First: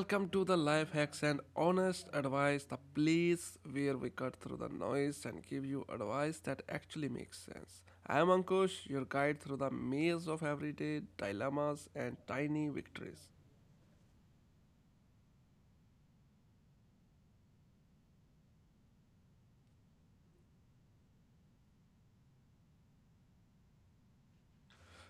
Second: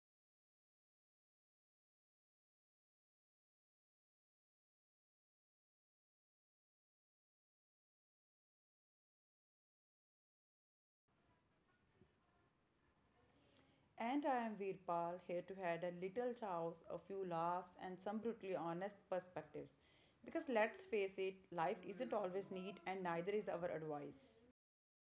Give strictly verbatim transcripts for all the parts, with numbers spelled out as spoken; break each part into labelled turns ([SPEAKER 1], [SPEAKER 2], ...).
[SPEAKER 1] Welcome to the Life Hacks and Honest Advice, the place where we cut through the noise and give you advice that actually makes sense. I'm Ankush, your guide through the maze of everyday dilemmas and tiny victories.
[SPEAKER 2] And I am Veerpal, here to add a little chaos, a few laughs, and some brutally honest perspectives. Because let's face it, life isn't always neat, and neither is our advice.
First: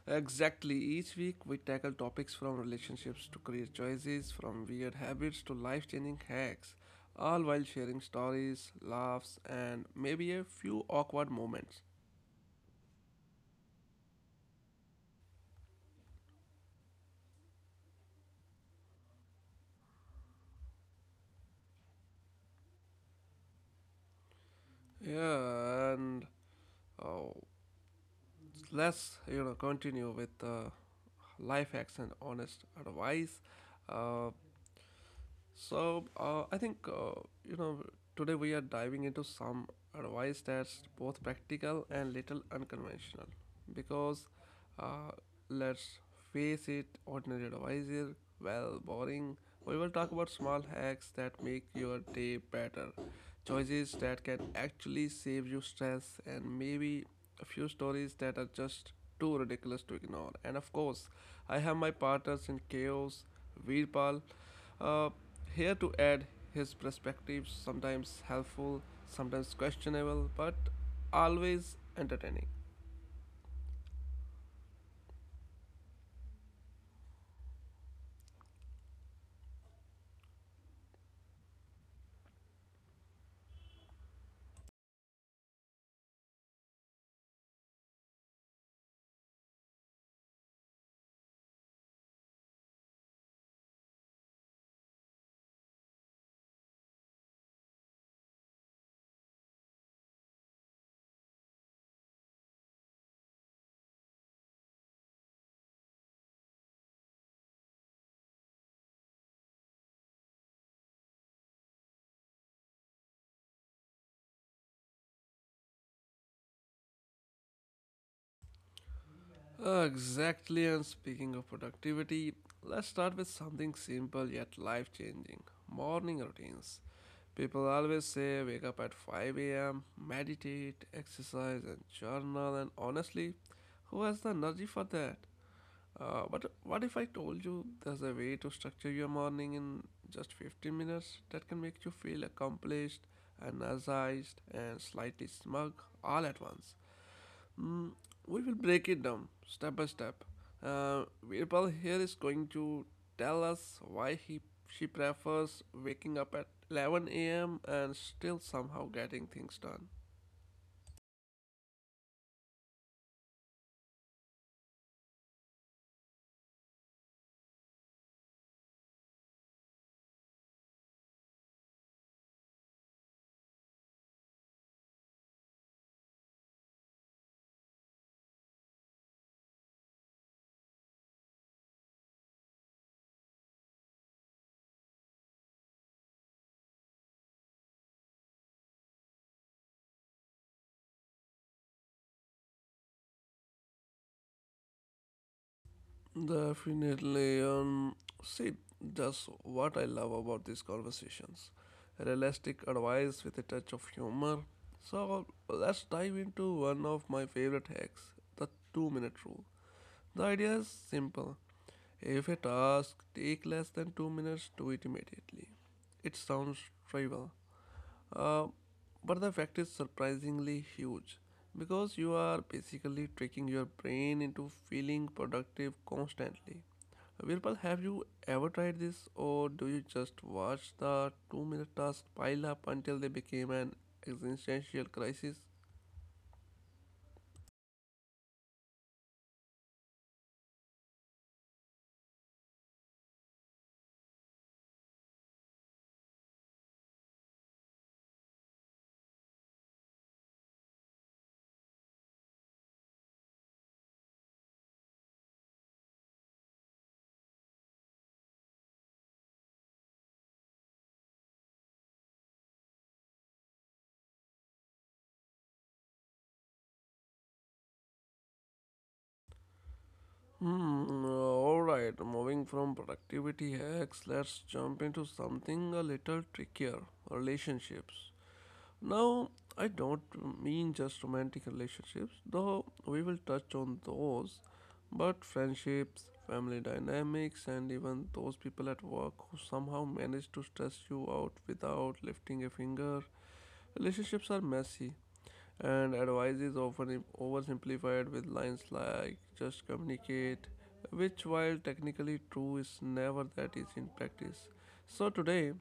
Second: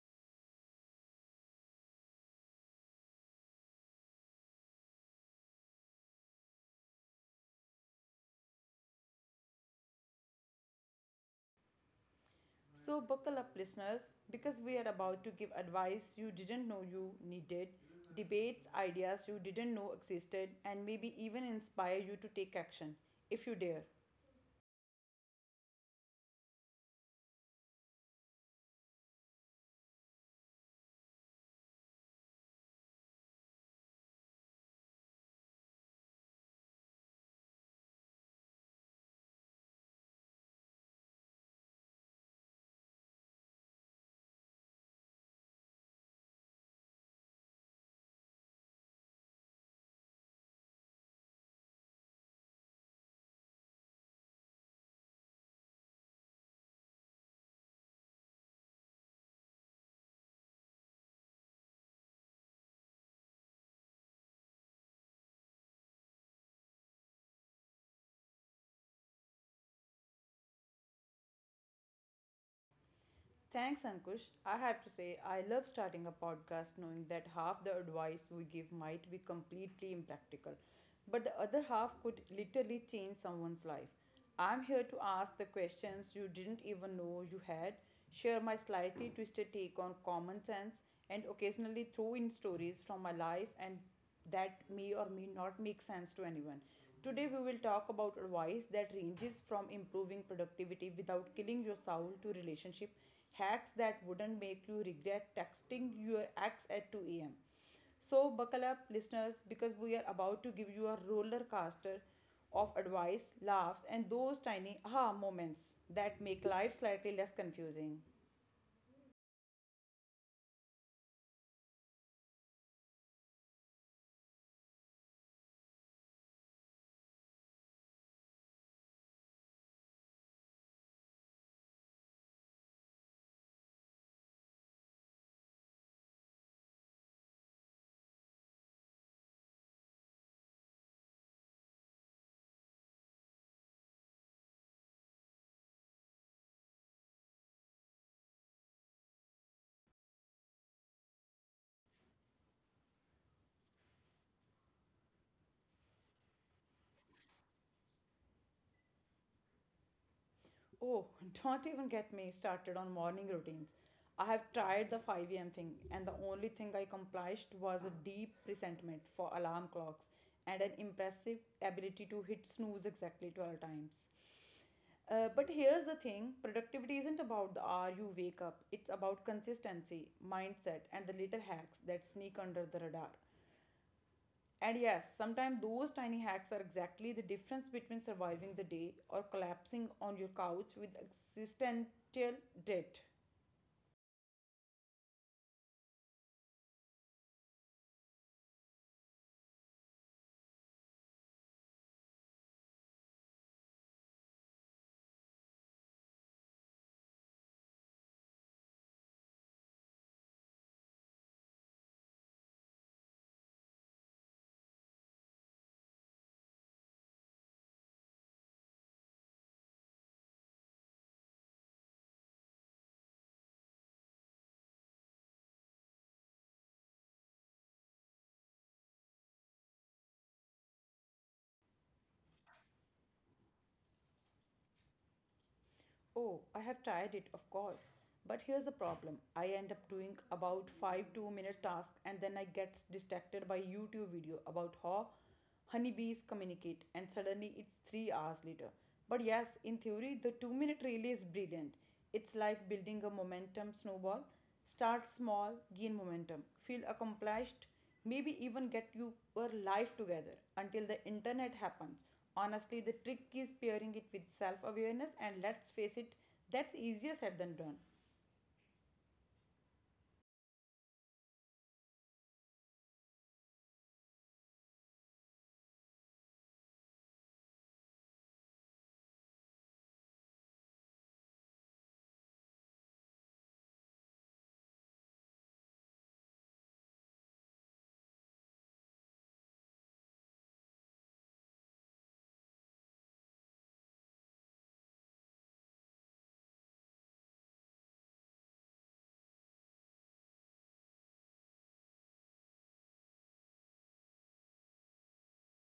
[SPEAKER 1] Exactly, each week we tackle topics from relationships to career choices, from weird habits to life changing hacks, all while sharing stories, laughs, and maybe a few awkward moments.
[SPEAKER 2] So, buckle up, listeners, because we are about to give advice you didn't know you needed, debates, ideas you didn't know existed, and maybe even inspire you to take action, if you dare.
[SPEAKER 1] Yeah, and oh, let's you know continue with uh, life hacks and honest advice. Uh, so uh, I think uh, you know today we are diving into some advice that's both practical and little unconventional because uh, let's face it, ordinary advice is well boring. We will talk about small hacks that make your day better, choices that can actually save you stress, and maybe a few stories that are just too ridiculous to ignore. And of course, I have my partners in chaos, Veerpal. Uh, Here to add his perspectives, sometimes helpful, sometimes questionable, but always entertaining.
[SPEAKER 2] Thanks, Ankush. I have to say, I love starting a podcast knowing that half the advice we give might be completely impractical, but the other half could literally change someone's life. I'm here to ask the questions you didn't even know you had, share my slightly twisted take on common sense, and occasionally throw in stories from my life and that may or may not make sense to anyone. Today, we will talk about advice that ranges from improving productivity without killing your soul to relationship hacks that wouldn't make you regret texting your ex at two a m. So, buckle up, listeners, because we are about to give you a roller coaster of advice, laughs, and those tiny aha moments that make life slightly less confusing.
[SPEAKER 1] Uh, exactly, and speaking of productivity, let's start with something simple yet life changing morning routines. People always say wake up at five a m, meditate, exercise, and journal, and honestly, who has the energy for that? Uh, but what if I told you there's a way to structure your morning in just fifteen minutes that can make you feel accomplished, energized, and slightly smug all at once? Mm, we will break it down step by step. Uh, Virpal here is going to tell us why he she prefers waking up at eleven a m and still somehow getting things done.
[SPEAKER 2] Oh, don't even get me started on morning routines. I have tried the five a m thing, and the only thing I accomplished was a deep resentment for alarm clocks and an impressive ability to hit snooze exactly twelve times. Uh, but here's the thing: productivity isn't about the hour you wake up, it's about consistency, mindset, and the little hacks that sneak under the radar. And yes, sometimes those tiny hacks are exactly the difference between surviving the day or collapsing on your couch with existential dread.
[SPEAKER 1] Definitely. Um, see, that's what I love about these conversations. Realistic advice with a touch of humor. So let's dive into one of my favorite hacks, the two minute rule. The idea is simple. If a task takes less than two minutes, do it immediately. It sounds trivial, uh, but the effect is surprisingly huge because you are basically tricking your brain into feeling productive constantly. Virpal, have you ever tried this, or do you just watch the two minute tasks pile up until they became an existential crisis?
[SPEAKER 2] Oh, I have tried it, of course. But here's the problem: I end up doing about 5 2 minute tasks and then I get distracted by YouTube video about how honeybees communicate and suddenly it's three hours later. But yes, in theory, the two minute relay is brilliant. It's like building a momentum snowball. Start small, gain momentum, feel accomplished, maybe even get you- your life together until the internet happens. Honestly, the trick is pairing it with self awareness, and let's face it, that's easier said than done.
[SPEAKER 1] Hmm, alright, moving from productivity hacks, let's jump into something a little trickier relationships. Now, I don't mean just romantic relationships, though we will touch on those, but friendships, family dynamics, and even those people at work who somehow manage to stress you out without lifting a finger. Relationships are messy, and advice is often im- oversimplified with lines like just communicate, which, while technically true, is never that easy in practice. So, today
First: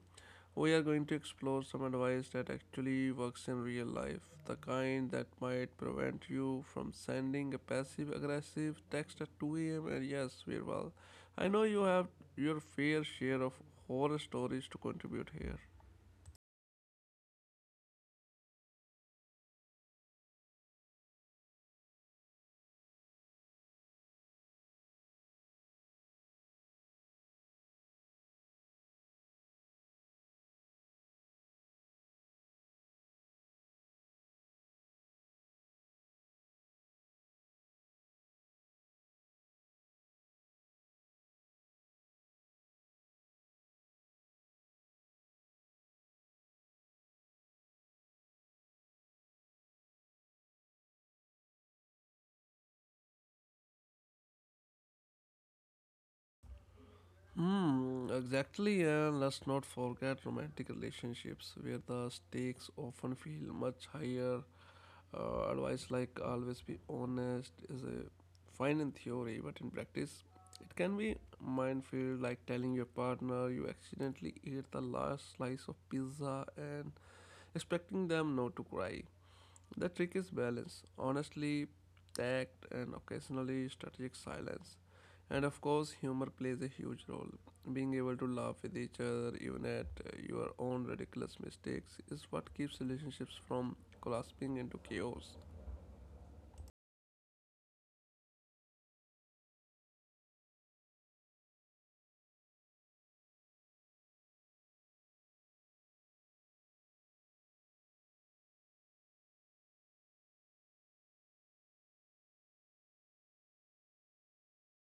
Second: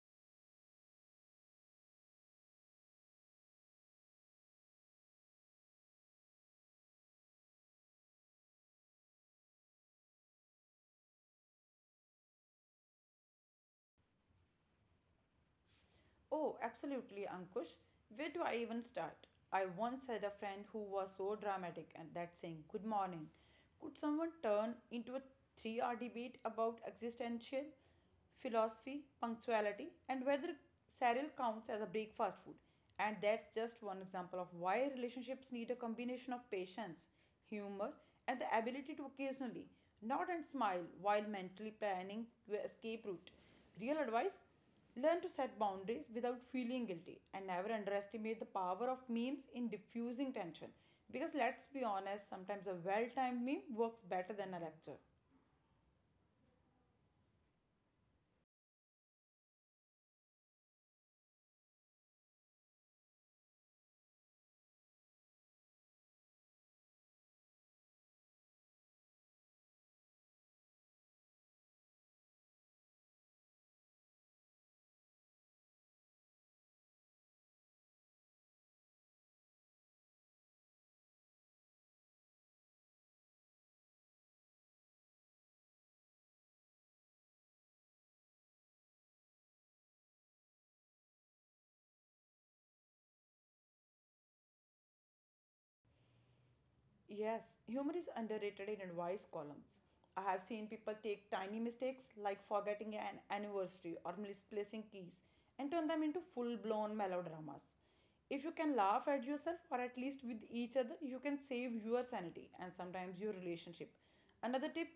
[SPEAKER 1] we are going to explore some advice that actually works in real life, the kind that might prevent you from sending a passive aggressive text at two a m. And yes, Virval, I know you have your fair share of horror stories to contribute here.
[SPEAKER 2] Oh, absolutely, Ankush. Where do I even start? I once had a friend who was so dramatic and that saying, "Good morning," could someone turn into a three hour debate about existential philosophy, punctuality, and whether cereal counts as a breakfast food. And that's just one example of why relationships need a combination of patience, humor, and the ability to occasionally nod and smile while mentally planning your escape route. Real advice: learn to set boundaries without feeling guilty and never underestimate the power of memes in diffusing tension. Because let's be honest, sometimes a well timed meme works better than a lecture.
[SPEAKER 1] Hmm, exactly, and let's not forget romantic relationships where the stakes often feel much higher. Uh, advice like always be honest is a fine in theory, but in practice, it can be minefield. Like telling your partner you accidentally ate the last slice of pizza and expecting them not to cry. The trick is balance, honestly, tact, and occasionally strategic silence. And of course, humor plays a huge role. Being able to laugh with each other, even at uh, your own ridiculous mistakes, is what keeps relationships from collapsing into chaos.
[SPEAKER 2] Yes, humor is underrated in advice columns. I have seen people take tiny mistakes like forgetting an anniversary or misplacing keys and turn them into full blown melodramas. If you can laugh at yourself or at least with each other, you can save your sanity and sometimes your relationship. Another tip:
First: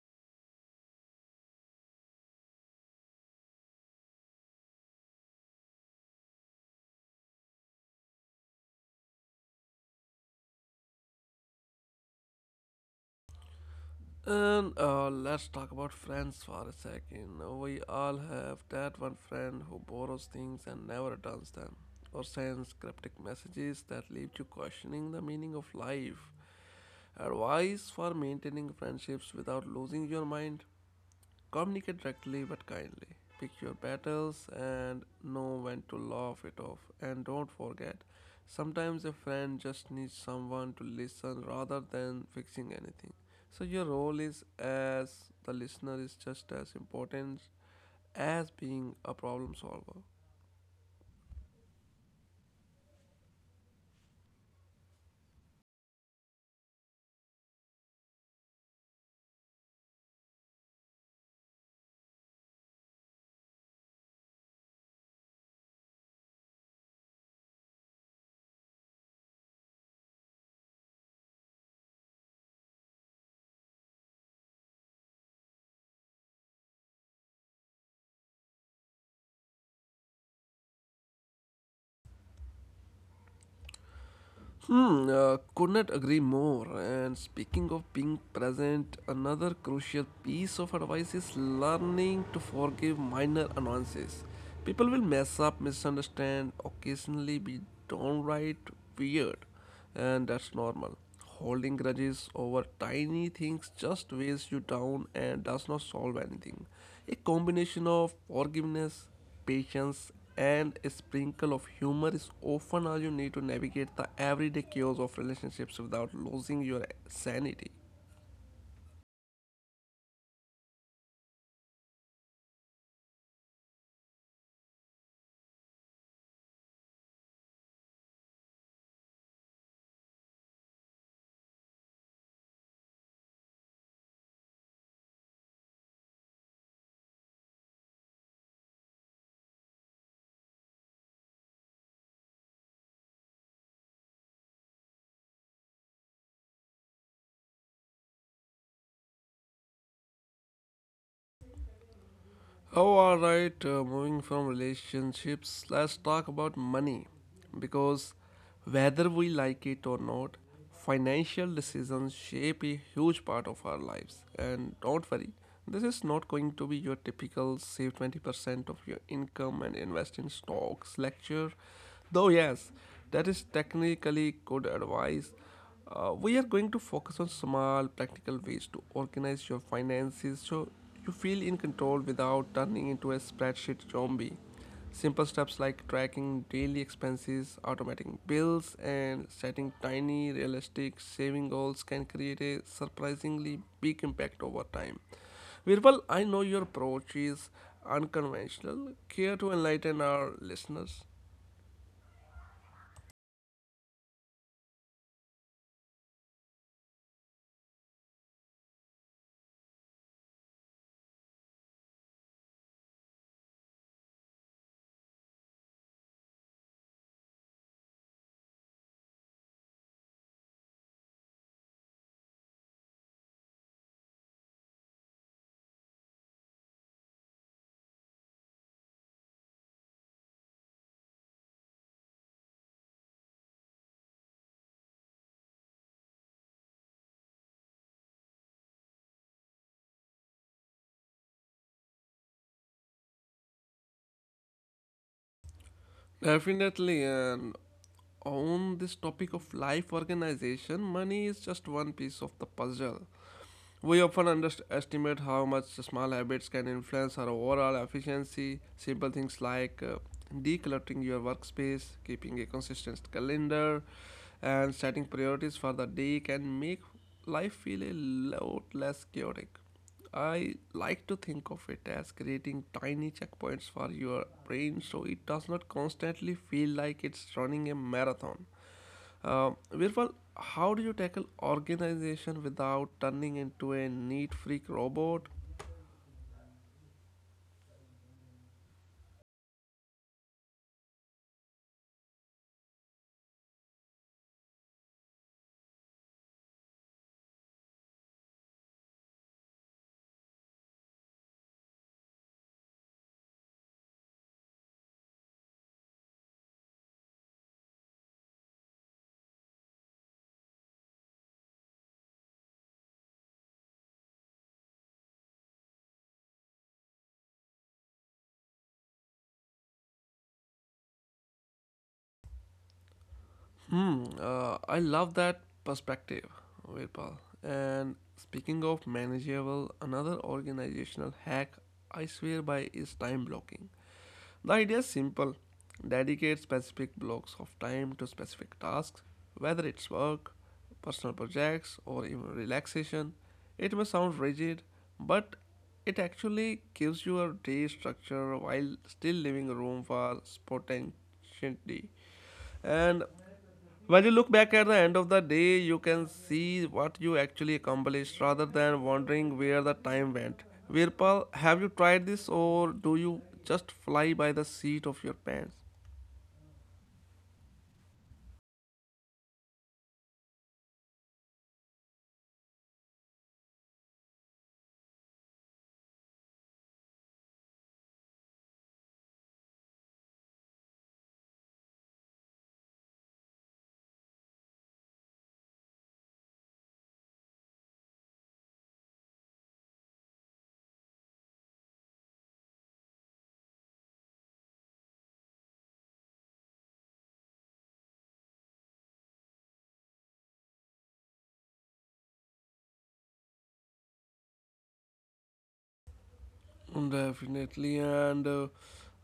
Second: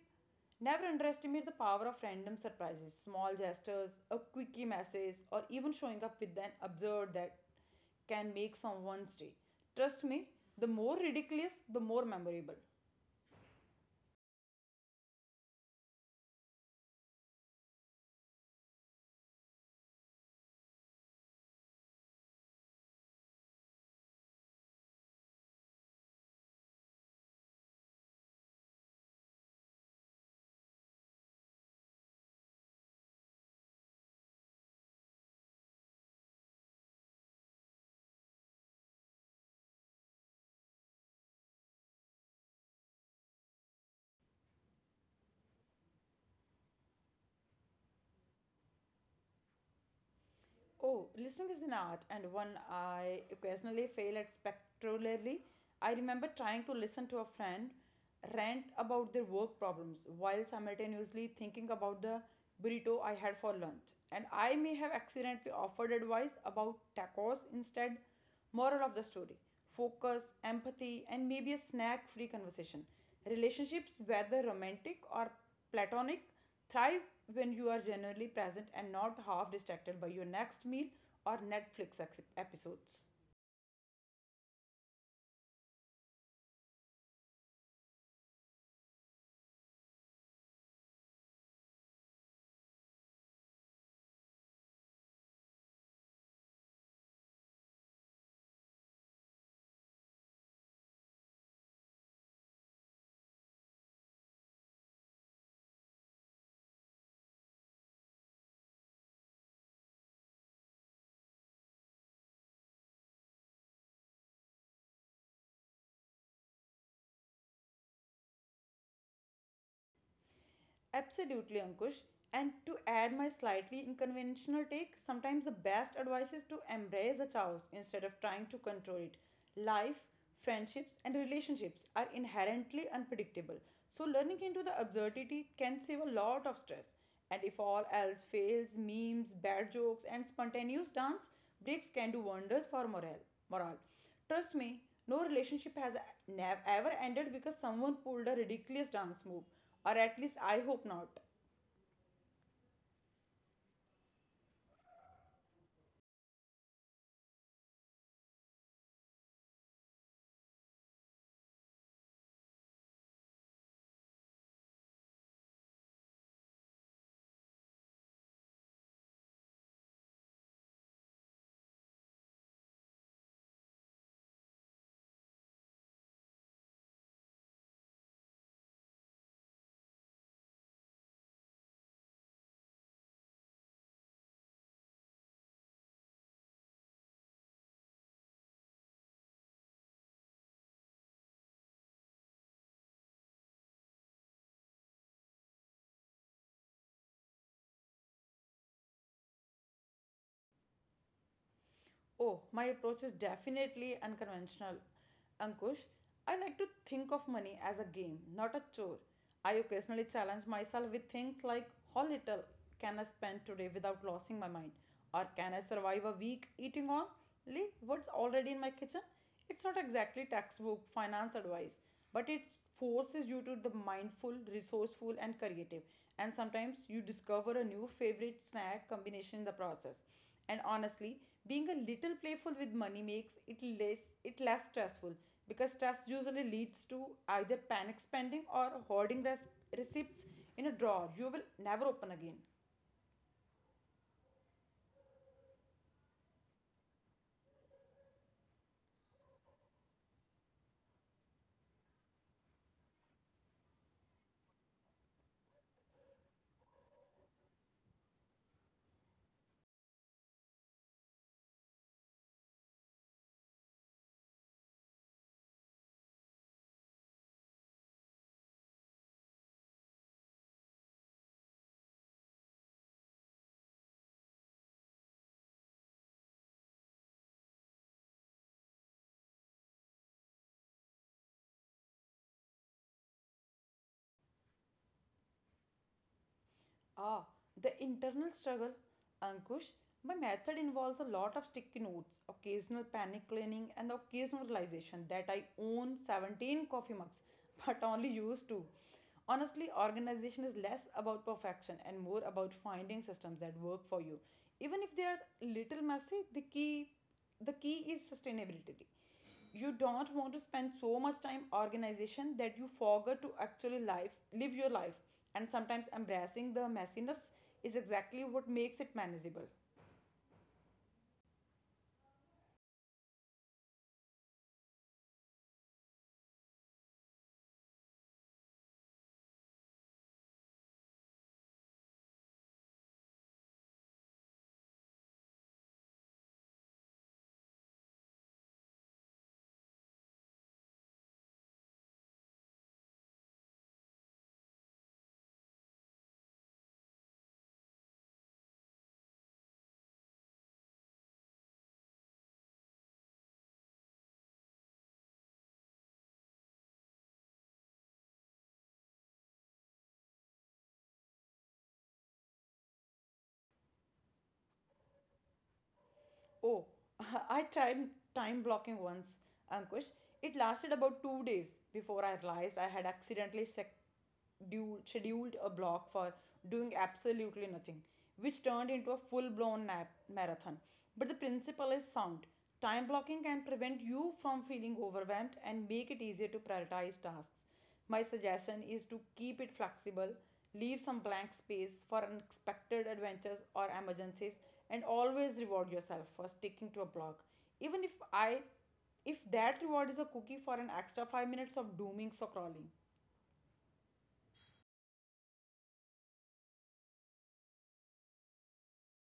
[SPEAKER 2] never underestimate the power of random surprises, small gestures, a quickie message, or even showing up with an absurd that can make someone's day. Trust me, the more ridiculous, the more memorable.
[SPEAKER 1] And uh, let's talk about friends for a second. We all have that one friend who borrows things and never returns them, or sends cryptic messages that leave you questioning the meaning of life. Advice for maintaining friendships without losing your mind: communicate directly but kindly. Pick your battles and know when to laugh it off. And don't forget, sometimes a friend just needs someone to listen rather than fixing anything. So your role is as the listener is just as important as being a problem solver.
[SPEAKER 2] Oh, listening is an art, and one I occasionally fail at spectacularly. I remember trying to listen to a friend rant about their work problems while simultaneously thinking about the burrito I had for lunch. And I may have accidentally offered advice about tacos instead. Moral of the story: focus, empathy, and maybe a snack free conversation. Relationships, whether romantic or platonic, thrive when you are genuinely present and not half distracted by your next meal or Netflix episodes.
[SPEAKER 1] Hmm, uh, could not agree more. And speaking of being present, another crucial piece of advice is learning to forgive minor annoyances. People will mess up, misunderstand, occasionally be downright weird, and that's normal. Holding grudges over tiny things just weighs you down and does not solve anything. A combination of forgiveness, patience, and a sprinkle of humor is often all you need to navigate the everyday chaos of relationships without losing your sanity.
[SPEAKER 2] Absolutely, Ankush. And to add my slightly unconventional take, sometimes the best advice is to embrace the chaos instead of trying to control it. Life, friendships, and relationships are inherently unpredictable, so learning into the absurdity can save a lot of stress. And if all else fails, memes, bad jokes, and spontaneous dance breaks can do wonders for morale. morale. Trust me, no relationship has nev- ever ended because someone pulled a ridiculous dance move. Or at least I hope not.
[SPEAKER 1] Oh, all right. Uh, moving from relationships, let's talk about money. Because whether we like it or not, financial decisions shape a huge part of our lives. And don't worry, this is not going to be your typical save twenty percent of your income and invest in stocks lecture. Though, yes, that is technically good advice. Uh, we are going to focus on small, practical ways to organize your finances so you feel in control without turning into a spreadsheet zombie. Simple steps like tracking daily expenses, automating bills, and setting tiny, realistic saving goals can create a surprisingly big impact over time. Virpal, I know your approach is unconventional. Care to enlighten our listeners?
[SPEAKER 2] Oh, my approach is definitely unconventional. Ankush, I like to think of money as a game, not a chore. I occasionally challenge myself with things like, how little can I spend today without losing my mind? Or can I survive a week eating only what's already in my kitchen? It's not exactly textbook finance advice, but it forces you to be mindful, resourceful, and creative. And sometimes you discover a new favorite snack combination in the process. And honestly, being a little playful with money makes it less it less stressful because stress usually leads to either panic spending or hoarding res- receipts in a drawer you will never open again.
[SPEAKER 1] Definitely, and on this topic of life organization, money is just one piece of the puzzle. We often underestimate how much small habits can influence our overall efficiency. Simple things like uh, decluttering your workspace, keeping a consistent calendar, and setting priorities for the day can make life feel a lot less chaotic. I like to think of it as creating tiny checkpoints for your brain so it does not constantly feel like it's running a marathon. Um, Virpal, how do you tackle organization without turning into a neat freak robot?
[SPEAKER 2] Ah, the internal struggle, Ankush. My method involves a lot of sticky notes, occasional panic cleaning, and the occasional realization that I own seventeen coffee mugs, but only use two. Honestly, organization is less about perfection and more about finding systems that work for you. Even if they are little messy, the key the key is sustainability. You don't want to spend so much time organization that you forget to actually life live your life, and sometimes embracing the messiness is exactly what makes it manageable.
[SPEAKER 1] Hmm, uh, I love that perspective, Virpal. And speaking of manageable, another organizational hack I swear by is time blocking. The idea is simple: dedicate specific blocks of time to specific tasks, whether it's work, personal projects, or even relaxation. It may sound rigid, but it actually gives you a day structure while still leaving room for spontaneity. And when you look back at the end of the day, you can see what you actually accomplished rather than wondering where the time went. Virpal, have you tried this or do you just fly by the seat of your pants?
[SPEAKER 2] Oh, I tried time blocking once, Ankush. It lasted about two days before I realized I had accidentally sec- du- scheduled a block for doing absolutely nothing, which turned into a full blown nap- marathon. But the principle is sound. Time blocking can prevent you from feeling overwhelmed and make it easier to prioritize tasks. My suggestion is to keep it flexible, leave some blank space for unexpected adventures or emergencies, and always reward yourself for sticking to a block, even if I if that reward is a cookie for an extra five minutes of dooming or crawling.
[SPEAKER 1] Definitely, and uh,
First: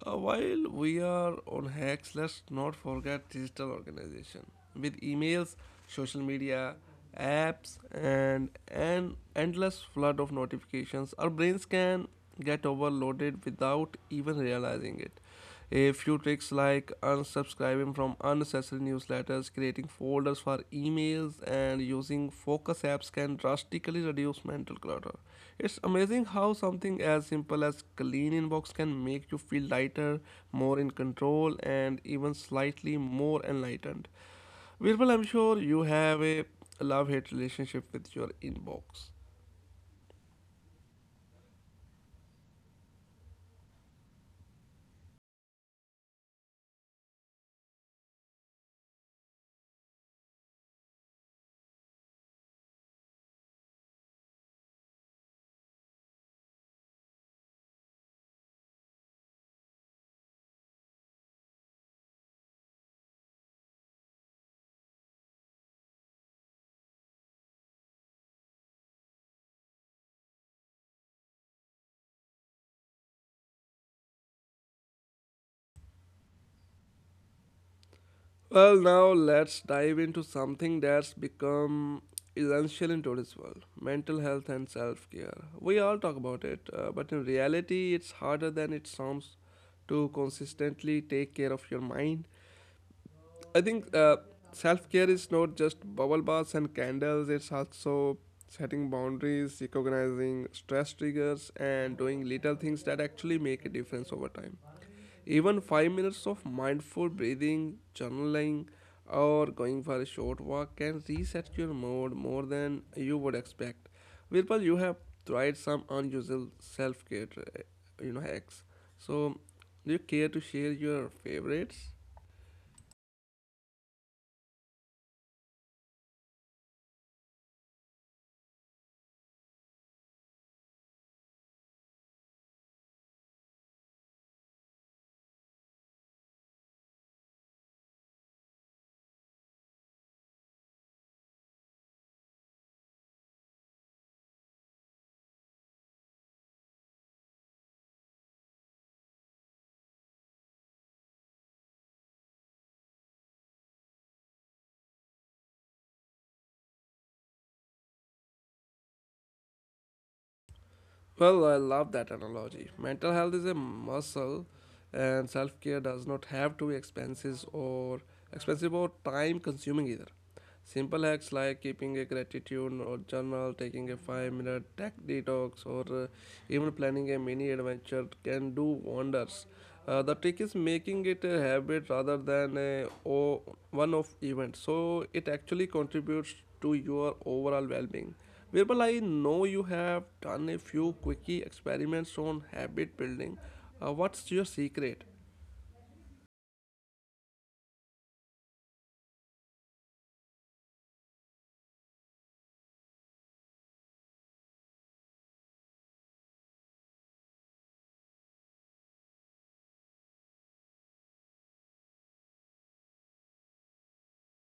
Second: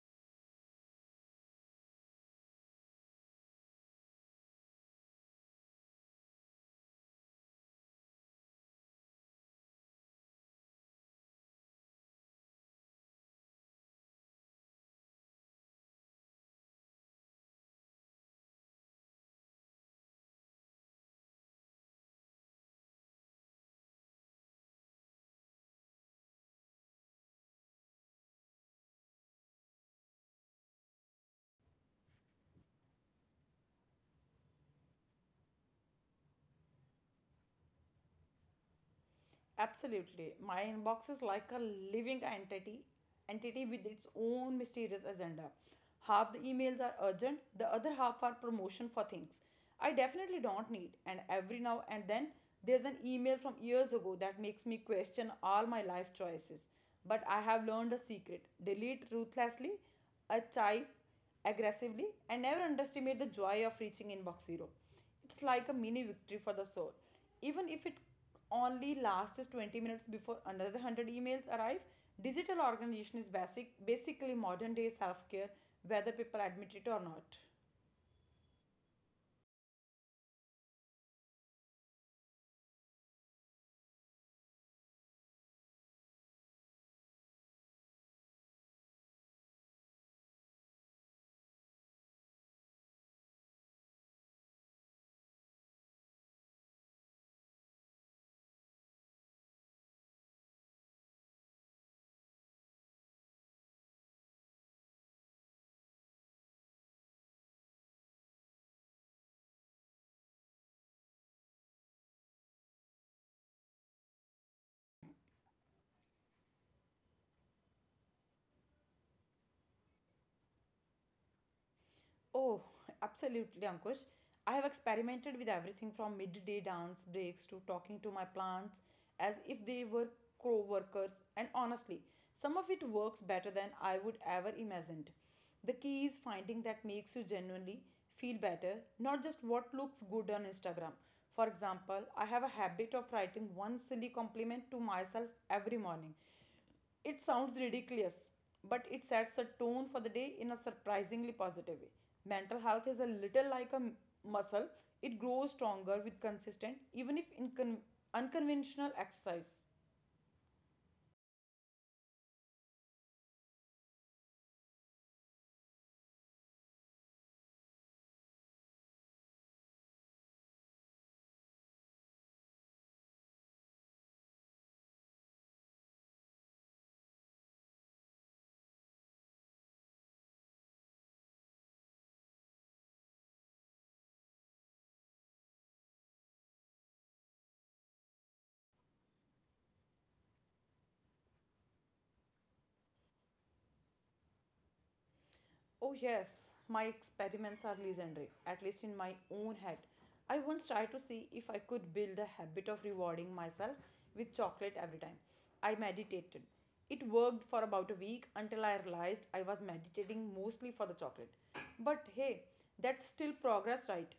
[SPEAKER 1] uh, while we are on hacks, let's not forget digital organization with emails, social media, apps, and an endless flood of notifications. Our brains can get overloaded without even realizing it. A few tricks like unsubscribing from unnecessary newsletters, creating folders for emails, and using focus apps can drastically reduce mental clutter. It's amazing how something as simple as clean inbox can make you feel lighter, more in control, and even slightly more enlightened. Virpal, I'm sure you have a love hate relationship with your inbox.
[SPEAKER 2] Absolutely. My inbox is like a living entity, entity with its own mysterious agenda. Half the emails are urgent, the other half are promotion for things I definitely don't need. And every now and then, there's an email from years ago that makes me question all my life choices. But I have learned a secret: delete ruthlessly, archive aggressively, and never underestimate the joy of reaching inbox zero. It's like a mini victory for the soul. Even if it only lasts twenty minutes before another one hundred emails arrive, digital organization is basic, basically modern day self care, whether people admit it or not.
[SPEAKER 1] Well, now let's dive into something that's become essential in today's world mental health and self care. We all talk about it, uh, but in reality, it's harder than it sounds to consistently take care of your mind. I think uh, self care is not just bubble baths and candles, it's also setting boundaries, recognizing stress triggers, and doing little things that actually make a difference over time. Even five minutes of mindful breathing, journaling, or going for a short walk can reset your mood more than you would expect. Virpal, you have tried some unusual self-care, uh, you know, hacks. So, do you care to share your favorites?
[SPEAKER 2] Oh, absolutely, Ankush. I have experimented with everything from midday dance breaks to talking to my plants as if they were co workers, and honestly, some of it works better than I would ever imagined. The key is finding that makes you genuinely feel better, not just what looks good on Instagram. For example, I have a habit of writing one silly compliment to myself every morning. It sounds ridiculous, but it sets a tone for the day in a surprisingly positive way. Mental health is a little like a muscle, it grows stronger with consistent, even if incon- unconventional exercise.
[SPEAKER 1] Well, I love that analogy. Mental health is a muscle, and self-care does not have to be expensive or expensive or time-consuming either. Simple hacks like keeping a gratitude or journal, taking a five minute tech detox, or uh, even planning a mini adventure can do wonders. Uh, the trick is making it a habit rather than a o- one off event, so it actually contributes to your overall well being. Virpal, I know you have done a few quickie experiments on habit building. Uh, what's your secret?
[SPEAKER 2] Oh, yes, my experiments are legendary, at least in my own head. I once tried to see if I could build a habit of rewarding myself with chocolate every time I meditated. It worked for about a week until I realized I was meditating mostly for the chocolate. But hey, that's still progress, right?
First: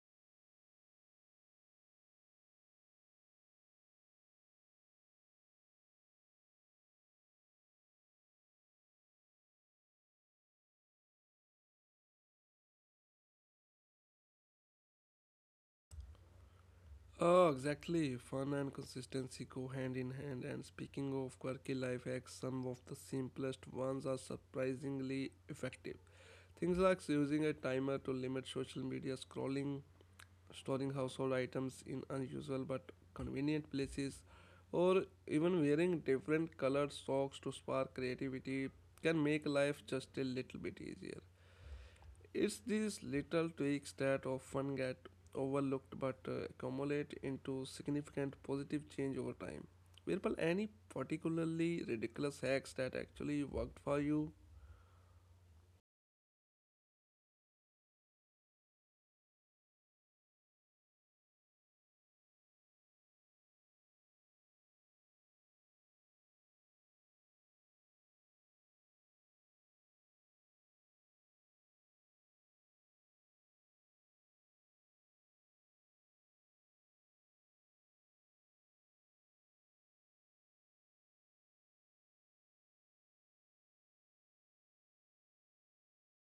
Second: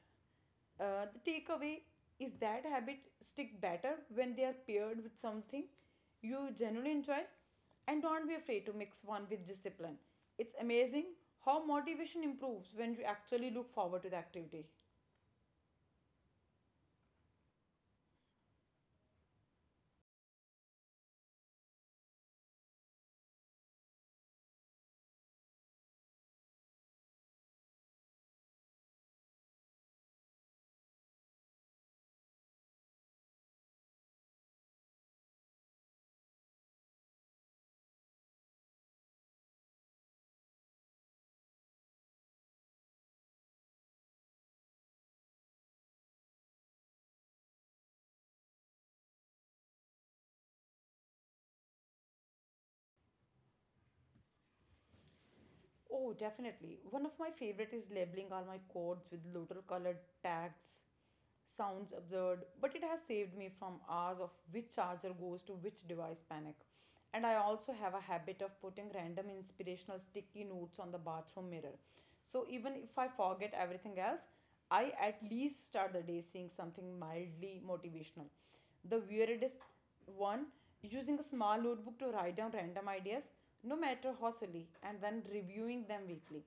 [SPEAKER 2] Uh, the takeaway is that habit stick better when they are paired with something you genuinely enjoy, and don't be afraid to mix one with discipline. It's amazing how motivation improves when you actually look forward to the activity.
[SPEAKER 1] Oh, exactly. Fun and consistency go hand in hand. And speaking of quirky life hacks, some of the simplest ones are surprisingly effective. Things like using a timer to limit social media scrolling, storing household items in unusual but convenient places, or even wearing different colored socks to spark creativity can make life just a little bit easier. It's these little tweaks that often get overlooked but uh, accumulate into significant positive change over time. Virpal, any particularly ridiculous hacks that actually worked for you?
[SPEAKER 2] Oh, definitely. One of my favorite is labeling all my codes with little colored tags. Sounds absurd, but it has saved me from hours of which charger goes to which device panic. And I also have a habit of putting random inspirational sticky notes on the bathroom mirror. So even if I forget everything else, I at least start the day saying something mildly motivational. The weirdest one, using a small notebook to write down random ideas, no matter how silly, and then reviewing them weekly.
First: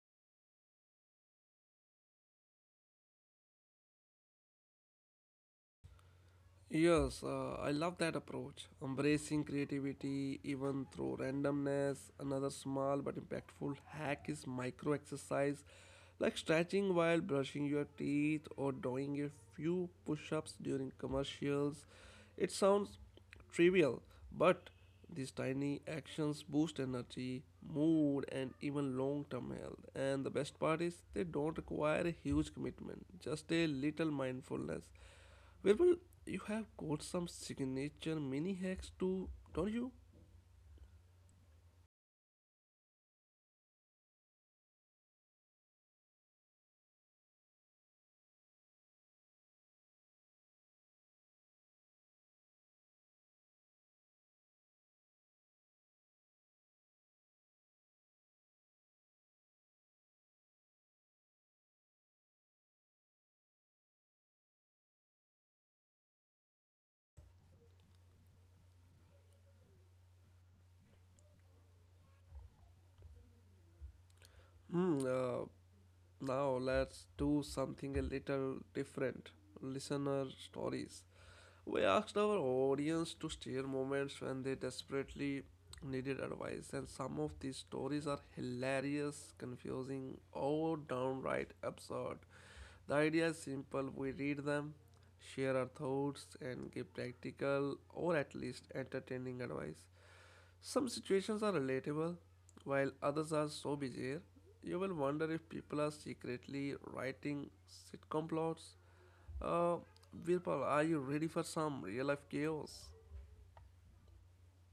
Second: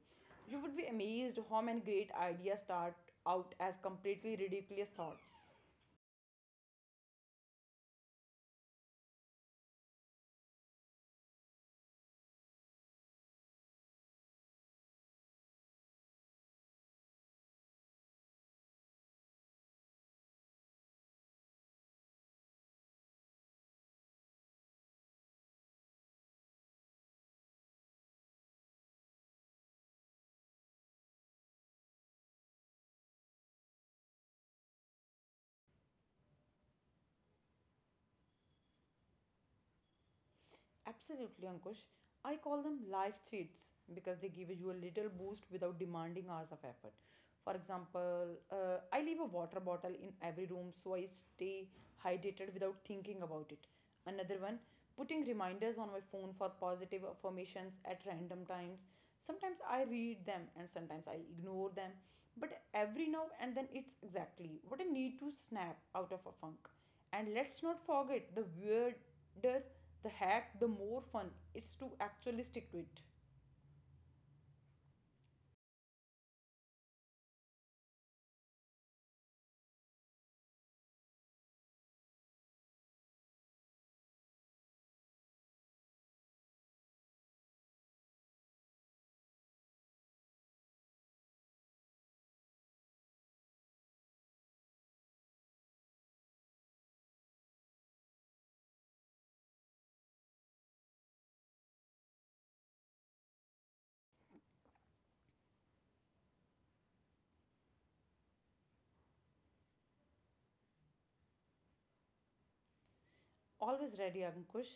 [SPEAKER 2] You would be amazed how many great ideas start out as completely ridiculous thoughts.
[SPEAKER 1] Yes, uh, I love that approach. Embracing creativity even through randomness. Another small but impactful hack is micro exercise like stretching while brushing your teeth or doing a few push ups during commercials. It sounds trivial, but these tiny actions boost energy, mood, and even long term health. And the best part is, they don't require a huge commitment, just a little mindfulness. Well, you have got some signature mini hacks too, don't you?
[SPEAKER 2] Absolutely, Ankush. I call them life cheats because they give you a little boost without demanding hours of effort. For example, uh, I leave a water bottle in every room so I stay hydrated without thinking about it. Another one, putting reminders on my phone for positive affirmations at random times. Sometimes I read them and sometimes I ignore them, but every now and then it's exactly what I need to snap out of a funk. And let's not forget, the weirder the hack, the more fun it's to actually stick to it.
[SPEAKER 1] Hmm. Uh, now let's do something a little different. Listener stories. We asked our audience to share moments when they desperately needed advice, and some of these stories are hilarious, confusing, or downright absurd. The idea is simple we read them, share our thoughts, and give practical or at least entertaining advice. Some situations are relatable, while others are so bizarre, you will wonder if people are secretly writing sitcom plots. Uh, Virpal, are you ready for some real life chaos?
[SPEAKER 2] Always ready, Ankush.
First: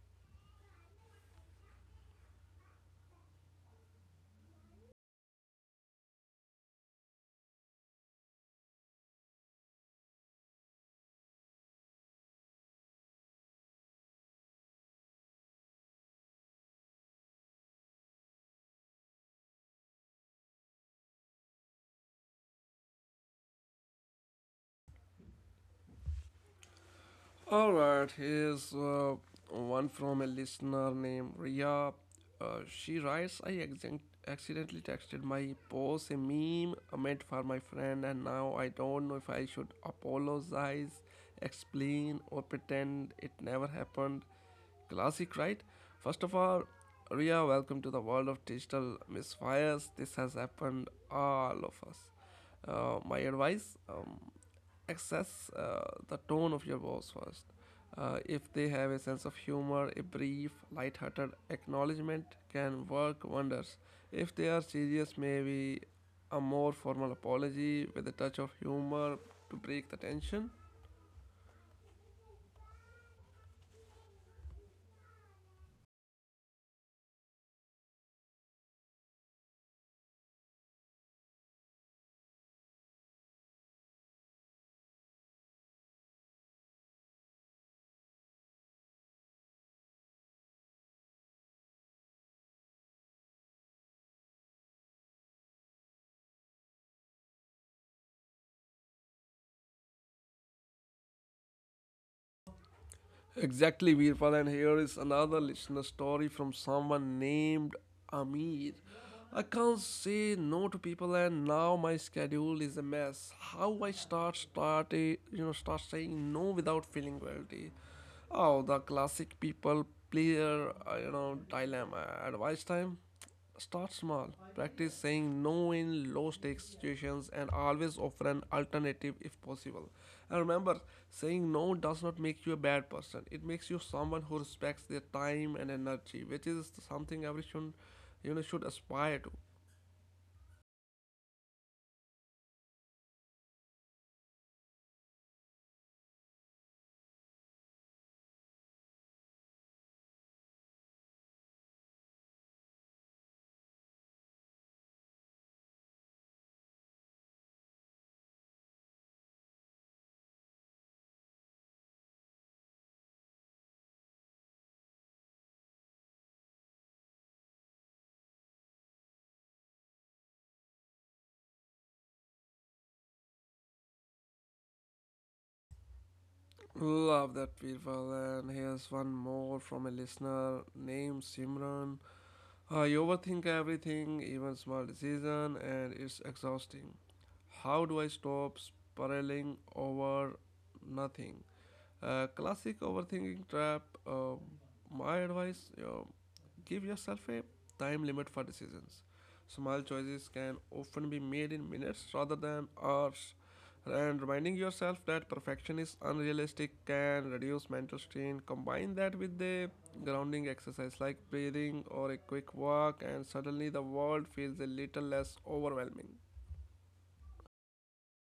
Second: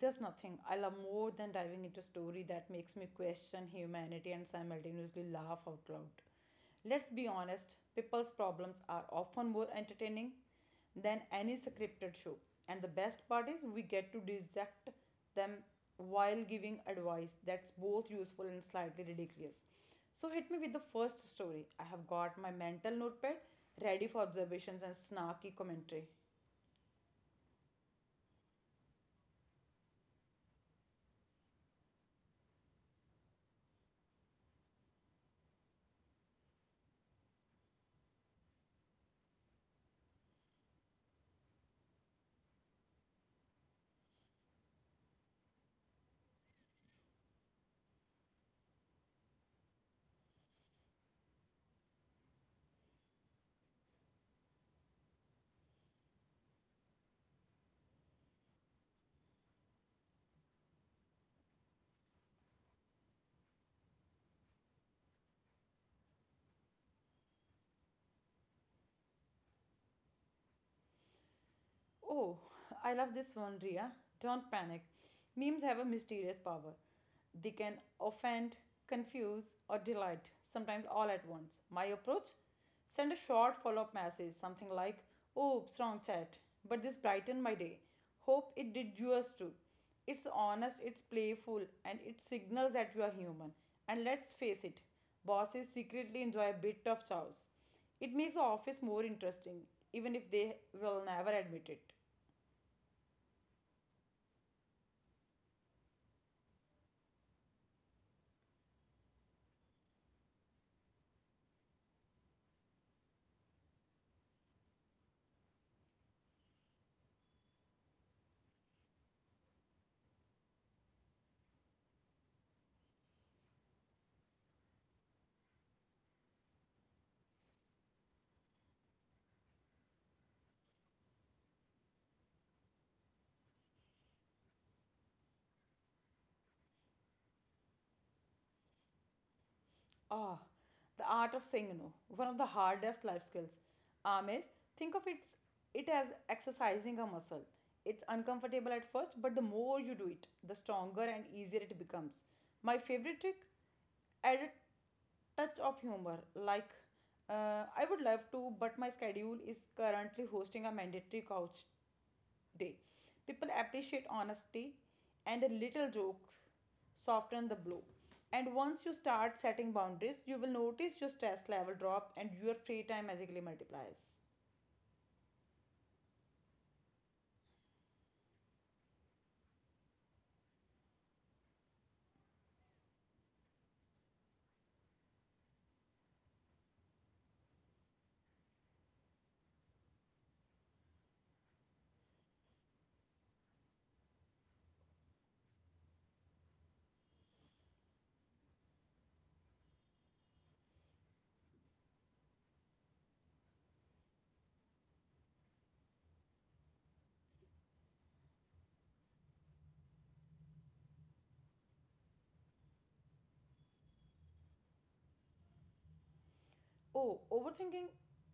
[SPEAKER 2] There's nothing I love more than diving into a story that makes me question humanity and simultaneously laugh out loud. Let's be honest, people's problems are often more entertaining than any scripted show. And the best part is we get to dissect them while giving advice that's both useful and slightly ridiculous. So hit me with the first story. I have got my mental notepad ready for observations and snarky commentary.
[SPEAKER 1] Alright, here's uh, one from a listener named Ria. Uh, she writes, I accident- accidentally texted my boss a meme meant for my friend, and now I don't know if I should apologize, explain, or pretend it never happened. Classic, right? First of all, Ria, welcome to the world of digital misfires. This has happened all of us. Uh, my advice, um, access uh, the tone of your boss first. Uh, if they have a sense of humor, a brief, light-hearted acknowledgement can work wonders. If they are serious, maybe a more formal apology with a touch of humor to break the tension.
[SPEAKER 2] Oh, I love this one, Ria. Don't panic. Memes have a mysterious power. They can offend, confuse, or delight, sometimes all at once. My approach? Send a short follow up message, something like, "Oops, wrong chat. But this brightened my day. Hope it did yours too." It's honest, it's playful, and it signals that you are human. And let's face it, bosses secretly enjoy a bit of chaos. It makes the office more interesting, even if they will never admit it.
[SPEAKER 1] Exactly, Veerpal. And here is another listener story from someone named Amir. I can't say no to people, and now my schedule is a mess. How I start start a, you know start saying no without feeling guilty? Oh, the classic people player uh, you know dilemma. Advice time. Start small. Practice saying no in low stakes situations and always offer an alternative if possible. And remember, saying no does not make you a bad person. It makes you someone who respects their time and energy, which is something everyone you know should aspire to.
[SPEAKER 2] Ah, the art of saying no, one of the hardest life skills. Amir, think of it, it as exercising a muscle. It's uncomfortable at first, but the more you do it, the stronger and easier it becomes. My favorite trick? Add a touch of humor. Like, uh, I would love to, but my schedule is currently hosting a mandatory couch day. People appreciate honesty and a little jokes soften the blow. And once you start setting boundaries, you will notice your stress level drop and your free time magically multiplies.
[SPEAKER 1] Love that people. And here's one more from a listener named Simran. Uh, you overthink everything, even small decision, and it's exhausting. How do I stop spiraling over nothing? Uh, classic overthinking trap. Um, my advice: uh, give yourself a time limit for decisions. Small choices can often be made in minutes rather than hours, and reminding yourself that perfection is unrealistic can reduce mental strain. Combine that with a grounding exercise like breathing or a quick walk, and suddenly the world feels a little less overwhelming.
[SPEAKER 2] oh, overthinking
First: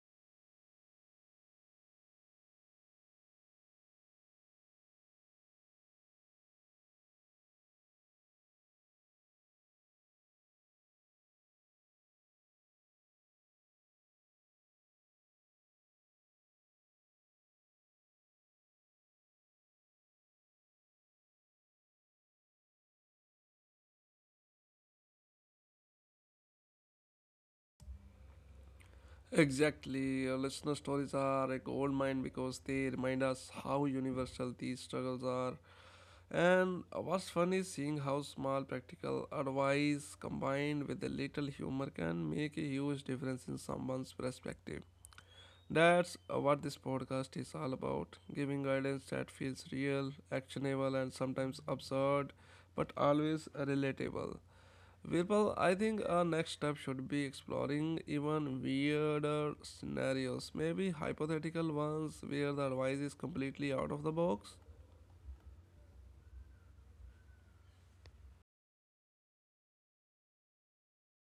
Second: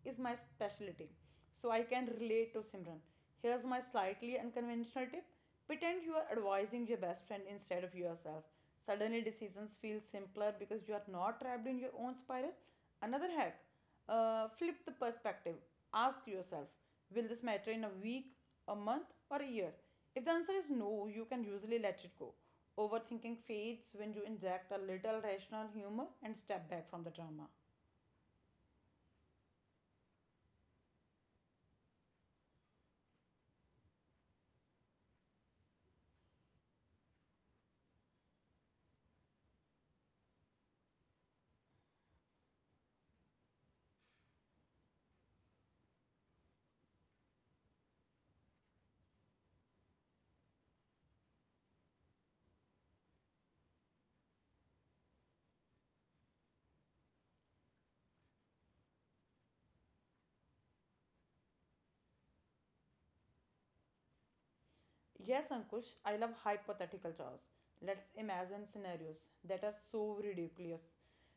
[SPEAKER 2] is my specialty. So I can relate to Simran. Here's my slightly unconventional tip: pretend you are advising your best friend instead of yourself. Suddenly, decisions feel simpler because you are not trapped in your own spiral. Another hack: uh, flip the perspective. Ask yourself, will this matter in a week, a month, or a year? If the answer is no, you can usually let it go. Overthinking fades when you inject a little rational humor and step back from the drama.
[SPEAKER 1] Exactly. Your listener stories are a gold mine because they remind us how universal these struggles are. And what's fun is seeing how small practical advice combined with a little humor can make a huge difference in someone's perspective. That's uh, what this podcast is all about giving guidance that feels real, actionable, and sometimes absurd, but always relatable. Virpal, I think our next step should be exploring even weirder scenarios, maybe hypothetical ones where the advice is completely out of the box.
[SPEAKER 2] Yes, Ankush, I love hypothetical chores. Let's imagine scenarios that are so ridiculous.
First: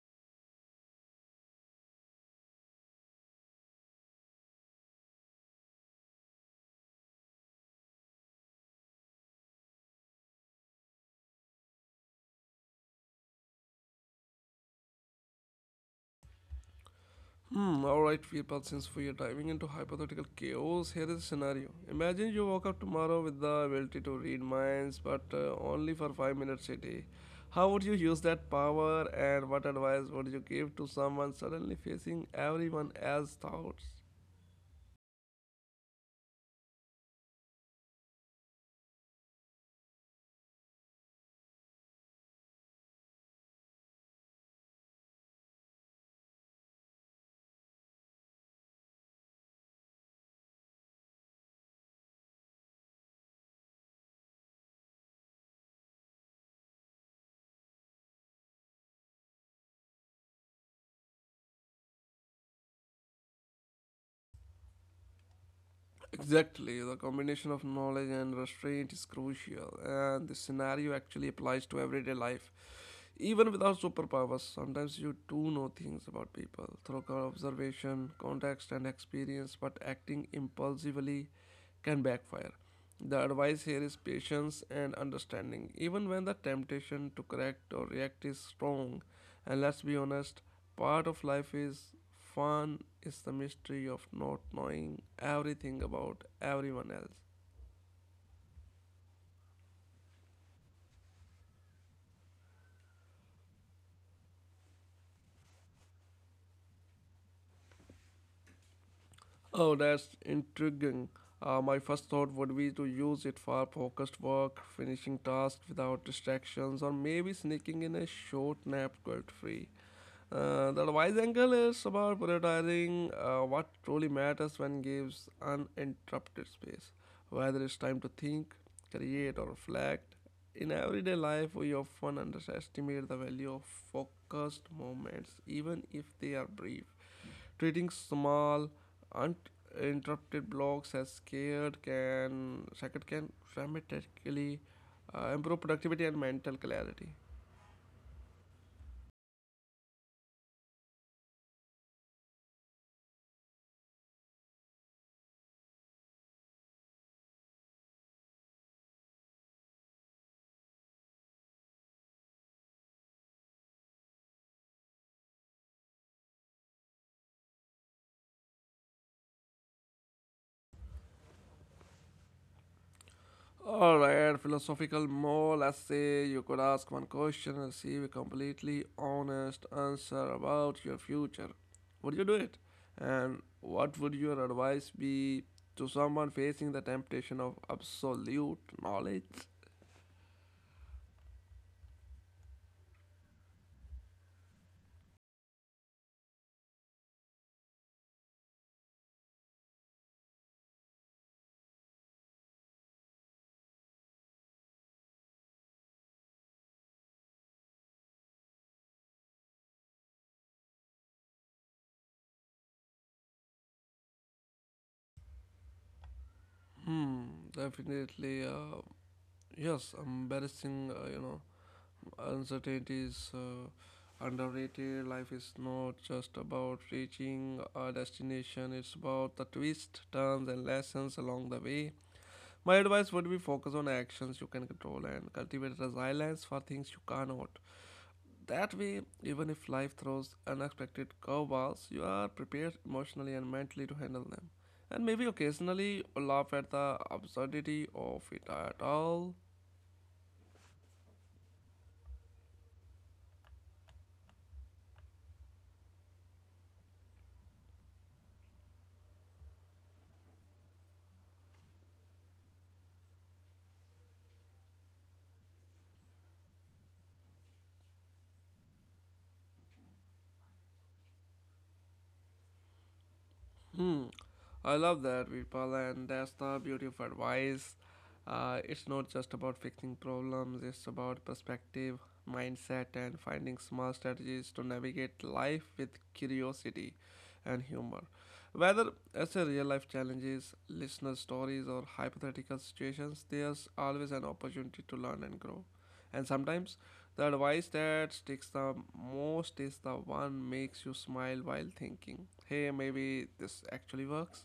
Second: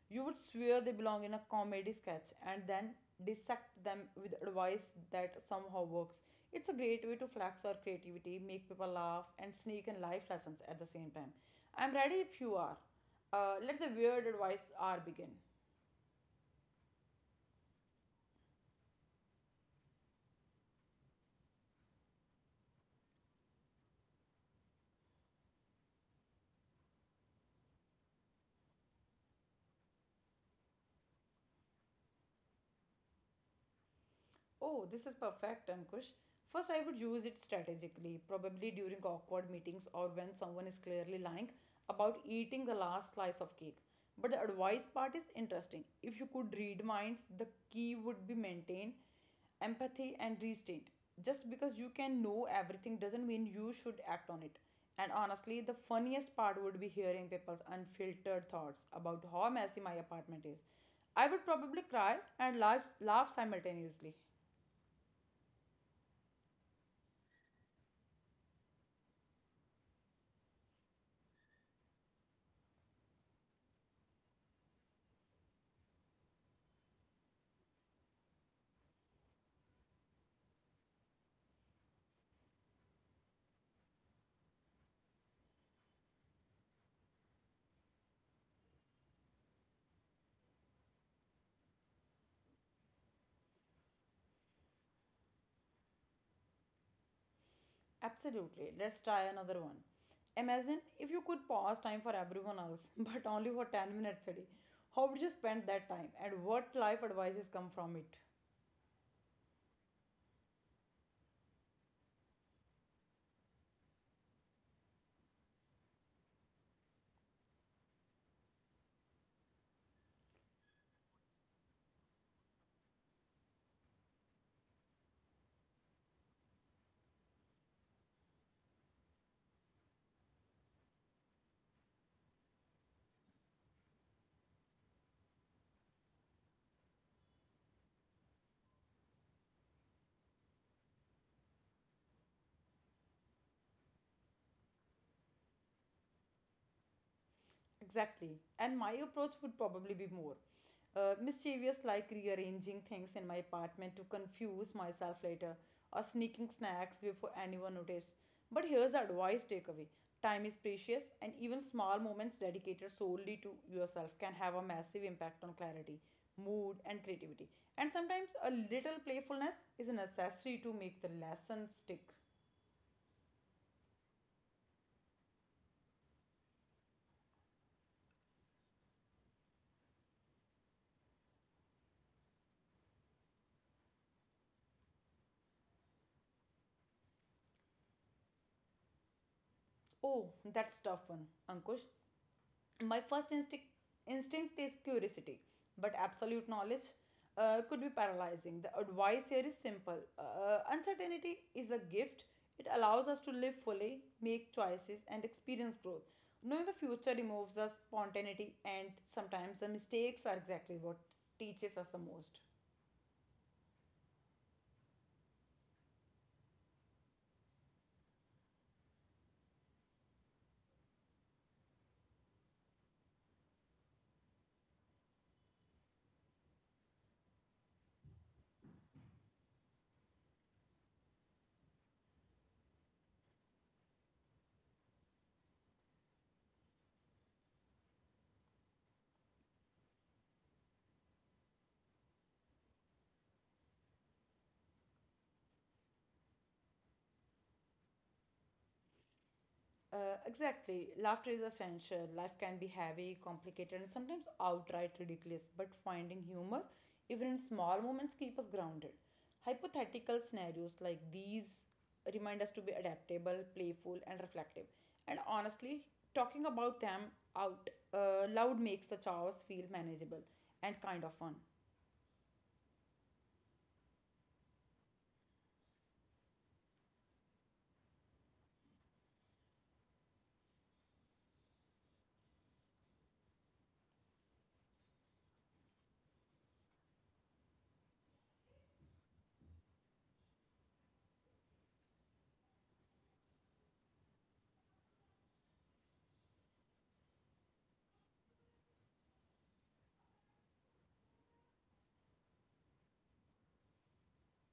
[SPEAKER 2] You would swear they belong in a comedy sketch and then dissect them with advice that somehow works. It's a great way to flex our creativity, make people laugh, and sneak in life lessons at the same time. I'm ready if you are. Uh, let the weird advice hour begin.
[SPEAKER 1] Hmm, alright, Virpal, since we are diving into hypothetical chaos, here is a scenario. Imagine you woke up tomorrow with the ability to read minds, but uh, only for five minutes a day. How would you use that power, and what advice would you give to someone suddenly facing everyone else's thoughts?
[SPEAKER 2] Oh, this is perfect, Ankush. First, I would use it strategically, probably during awkward meetings or when someone is clearly lying about eating the last slice of cake. But the advice part is interesting. If you could read minds, the key would be maintain empathy and restraint. Just because you can know everything doesn't mean you should act on it. And honestly, the funniest part would be hearing people's unfiltered thoughts about how messy my apartment is. I would probably cry and laugh, laugh simultaneously.
[SPEAKER 1] Exactly, the combination of knowledge and restraint is crucial, and this scenario actually applies to everyday life. Even without superpowers, sometimes you do know things about people through co- observation, context, and experience, but acting impulsively can backfire. The advice here is patience and understanding, even when the temptation to correct or react is strong. And let's be honest, part of life is fun is the mystery of not knowing everything about everyone else.
[SPEAKER 2] Absolutely. Let's try another one. Imagine if you could pause time for everyone else, but only for ten minutes a day. How would you spend that time and what life advices come from it?
[SPEAKER 1] Oh, that's intriguing. Uh, my first thought would be to use it for focused work, finishing tasks without distractions, or maybe sneaking in a short nap guilt free. Uh, the wise angle is about prioritizing uh, what truly matters when gives uninterrupted space, whether it's time to think, create, or reflect. In everyday life, we often underestimate the value of focused moments, even if they are brief. Treating small, uninterrupted blocks as scared can, sacred can dramatically uh, improve productivity and mental clarity.
[SPEAKER 2] Exactly. And my approach would probably be more uh, mischievous, like rearranging things in my apartment to confuse myself later or sneaking snacks before anyone notices. But here's the advice takeaway: time is precious, and even small moments dedicated solely to yourself can have a massive impact on clarity, mood, and creativity. And sometimes a little playfulness is necessary to make the lesson stick.
[SPEAKER 1] All right, philosophical more. Let's say you could ask one question and receive a completely honest answer about your future. Would you do it? And what would your advice be to someone facing the temptation of absolute knowledge?
[SPEAKER 2] Oh, that's tough one, Ankush. My first instinct instinct is curiosity, but absolute knowledge uh, could be paralyzing. The advice here is simple: uh, uncertainty is a gift. It allows us to live fully, make choices, and experience growth. Knowing the future removes us spontaneity, and sometimes the mistakes are exactly what teaches us the most.
[SPEAKER 1] Hmm, definitely. Uh, yes, embarrassing. Uh, you know, uncertainty is uh, underrated. Life is not just about reaching a destination, it's about the twists, turns, and lessons along the way. My advice would be focus on actions you can control and cultivate resilience for things you cannot. That way, even if life throws unexpected curveballs, you are prepared emotionally and mentally to handle them. And maybe occasionally laugh at the absurdity of it at all.
[SPEAKER 2] Uh, exactly. Laughter is essential. Life can be heavy, complicated, and sometimes outright ridiculous, but finding humor, even in small moments, keep us grounded. Hypothetical scenarios like these remind us to be adaptable, playful, and reflective. And honestly, talking about them out uh, loud makes the chaos feel manageable and kind of fun.
[SPEAKER 1] Hmm. I love that, Virpal, and that's the beauty of advice. Uh, it's not just about fixing problems, it's about perspective, mindset, and finding small strategies to navigate life with curiosity and humor. Whether it's a real life challenges, listener stories, or hypothetical situations, there's always an opportunity to learn and grow. And sometimes the advice that sticks the most is the one makes you smile while thinking, hey, maybe this actually works.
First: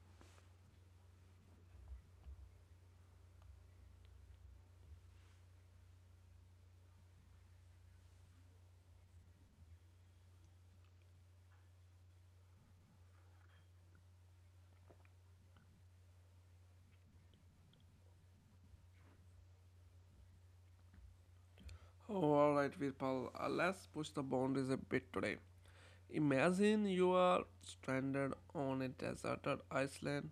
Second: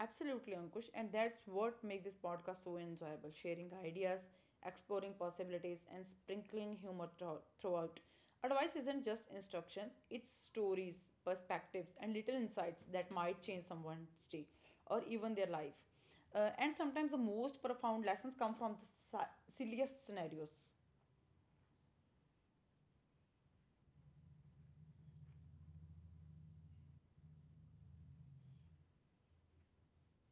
[SPEAKER 2] Absolutely, Ankush. And that's what makes this podcast so enjoyable: sharing ideas, exploring possibilities, and sprinkling humor thro- throughout. Advice isn't just instructions, it's stories, perspectives, and little insights that might change someone's day or even their life. Uh, and sometimes the most profound lessons come from the si- silliest scenarios.
[SPEAKER 1] Oh, all right, Virpal, uh, let's push the boundaries a bit today. Imagine you are stranded on a deserted island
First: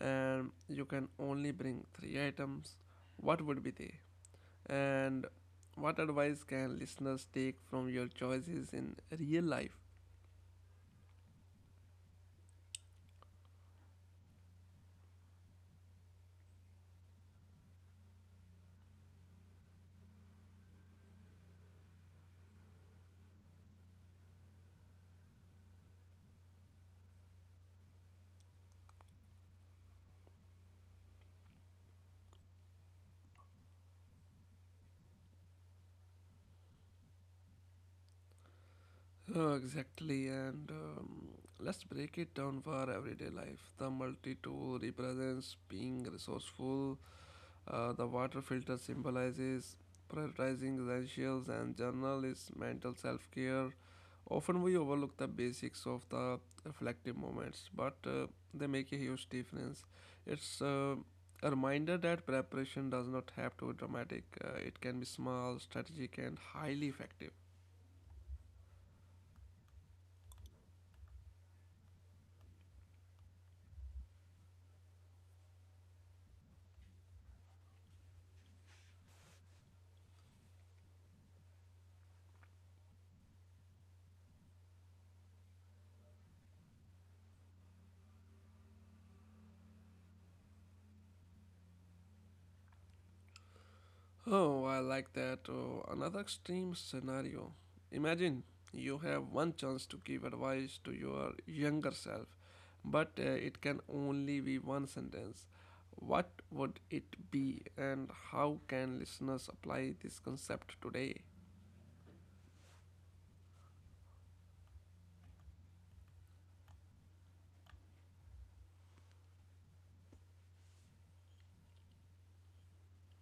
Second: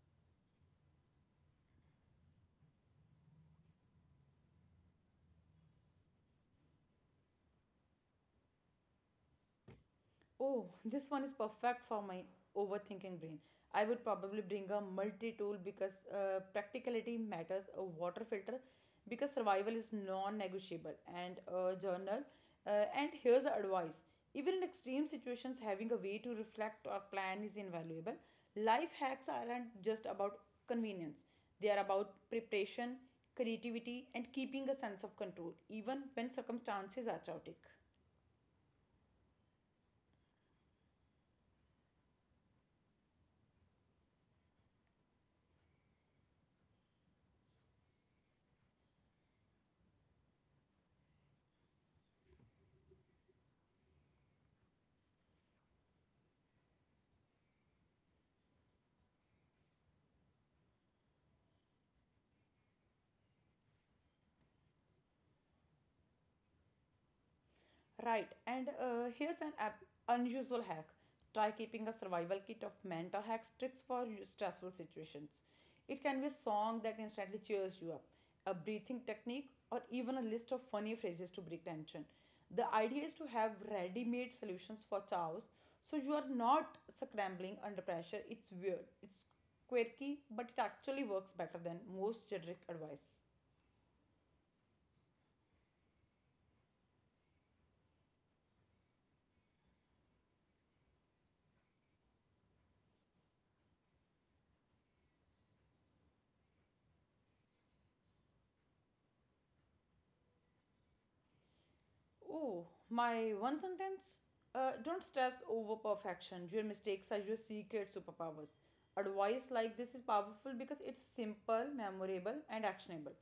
[SPEAKER 1] and you can only bring three items. What would be they? And what advice can listeners take from your choices in real life?
[SPEAKER 2] Oh, this one is perfect for my overthinking brain. I would probably bring a multi tool because uh, practicality matters, a water filter because survival is non negotiable, and a journal. Uh, and here's the advice: even in extreme situations, having a way to reflect or plan is invaluable. Life hacks aren't just about convenience, they are about preparation, creativity, and keeping a sense of control, even when circumstances are chaotic.
[SPEAKER 1] Oh, exactly, and um, let's break it down for everyday life. The multi tool represents being resourceful. Uh, the water filter symbolizes prioritizing essentials and journal is mental self care. Often we overlook the basics of the reflective moments, but uh, they make a huge difference. It's uh, a reminder that preparation does not have to be dramatic, uh, it can be small, strategic, and highly effective.
[SPEAKER 2] Right, and uh, here's an ap- unusual hack. Try keeping a survival kit of mental hacks tricks for stressful situations. It can be a song that instantly cheers you up, a breathing technique, or even a list of funny phrases to break tension. The idea is to have ready made solutions for chaos so you are not scrambling under pressure. It's weird, it's quirky, but it actually works better than most generic advice.
[SPEAKER 1] Oh, I like that. Oh, another extreme scenario. Imagine you have one chance to give advice to your younger self, but uh, it can only be one sentence. What would it be, and how can listeners apply this concept today?
[SPEAKER 2] Oh, my one sentence? Uh, don't stress over perfection. Your mistakes are your secret superpowers. Advice like this is powerful because it's simple, memorable, and actionable.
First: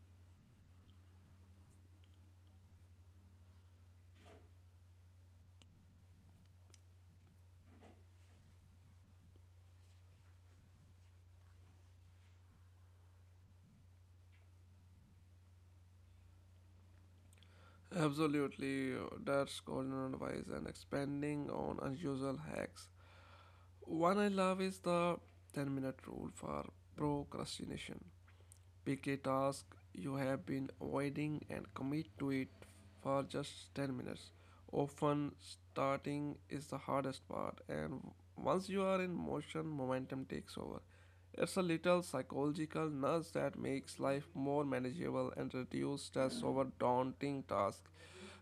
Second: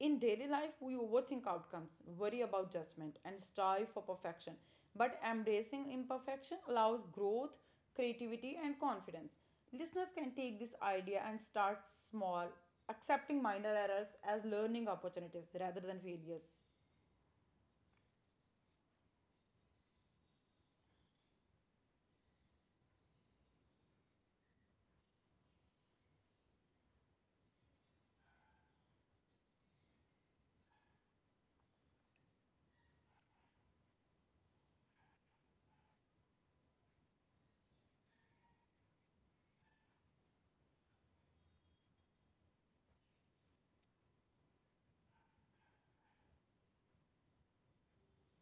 [SPEAKER 2] In daily life, we overthink outcomes, worry about judgment, and strive for perfection. But embracing imperfection allows growth, creativity, and confidence. Listeners can take this idea and start small, accepting minor errors as learning opportunities rather than failures.
[SPEAKER 1] Absolutely, that's golden advice and expanding on unusual hacks. One I love is the ten minute rule for procrastination. Pick a task you have been avoiding and commit to it for just ten minutes. Often, starting is the hardest part, and once you are in motion, momentum takes over. It's a little psychological nudge that makes life more manageable and reduces stress over daunting tasks.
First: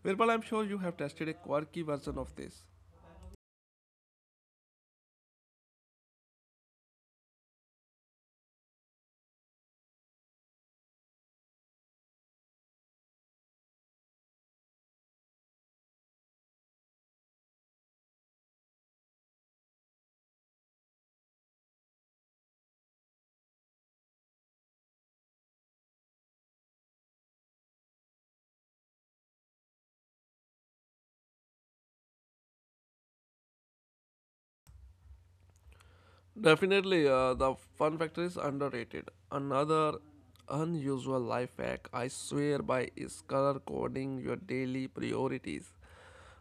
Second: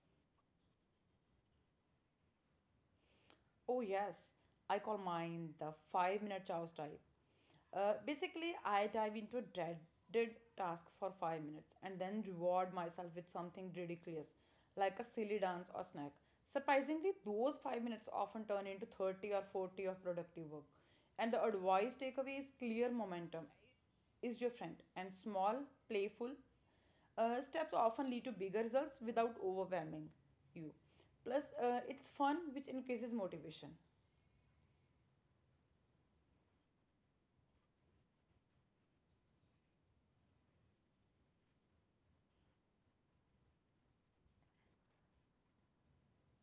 [SPEAKER 1] Virpal, I'm sure you have tested a quirky version of this.
[SPEAKER 2] Oh, yes. I call mine the five minute chows dive. Uh, basically, I dive into a dreaded task for five minutes and then reward myself with something ridiculous, like a silly dance or snack. Surprisingly, those five minutes often turn into thirty or forty of productive work. And the advice takeaway is clear: momentum is your friend, and small, playful uh, steps often lead to bigger results without overwhelming you. Plus, uh, it's fun, which increases motivation.
[SPEAKER 1] Definitely, uh, the fun factor is underrated. Another unusual life hack I swear by is color coding your daily priorities.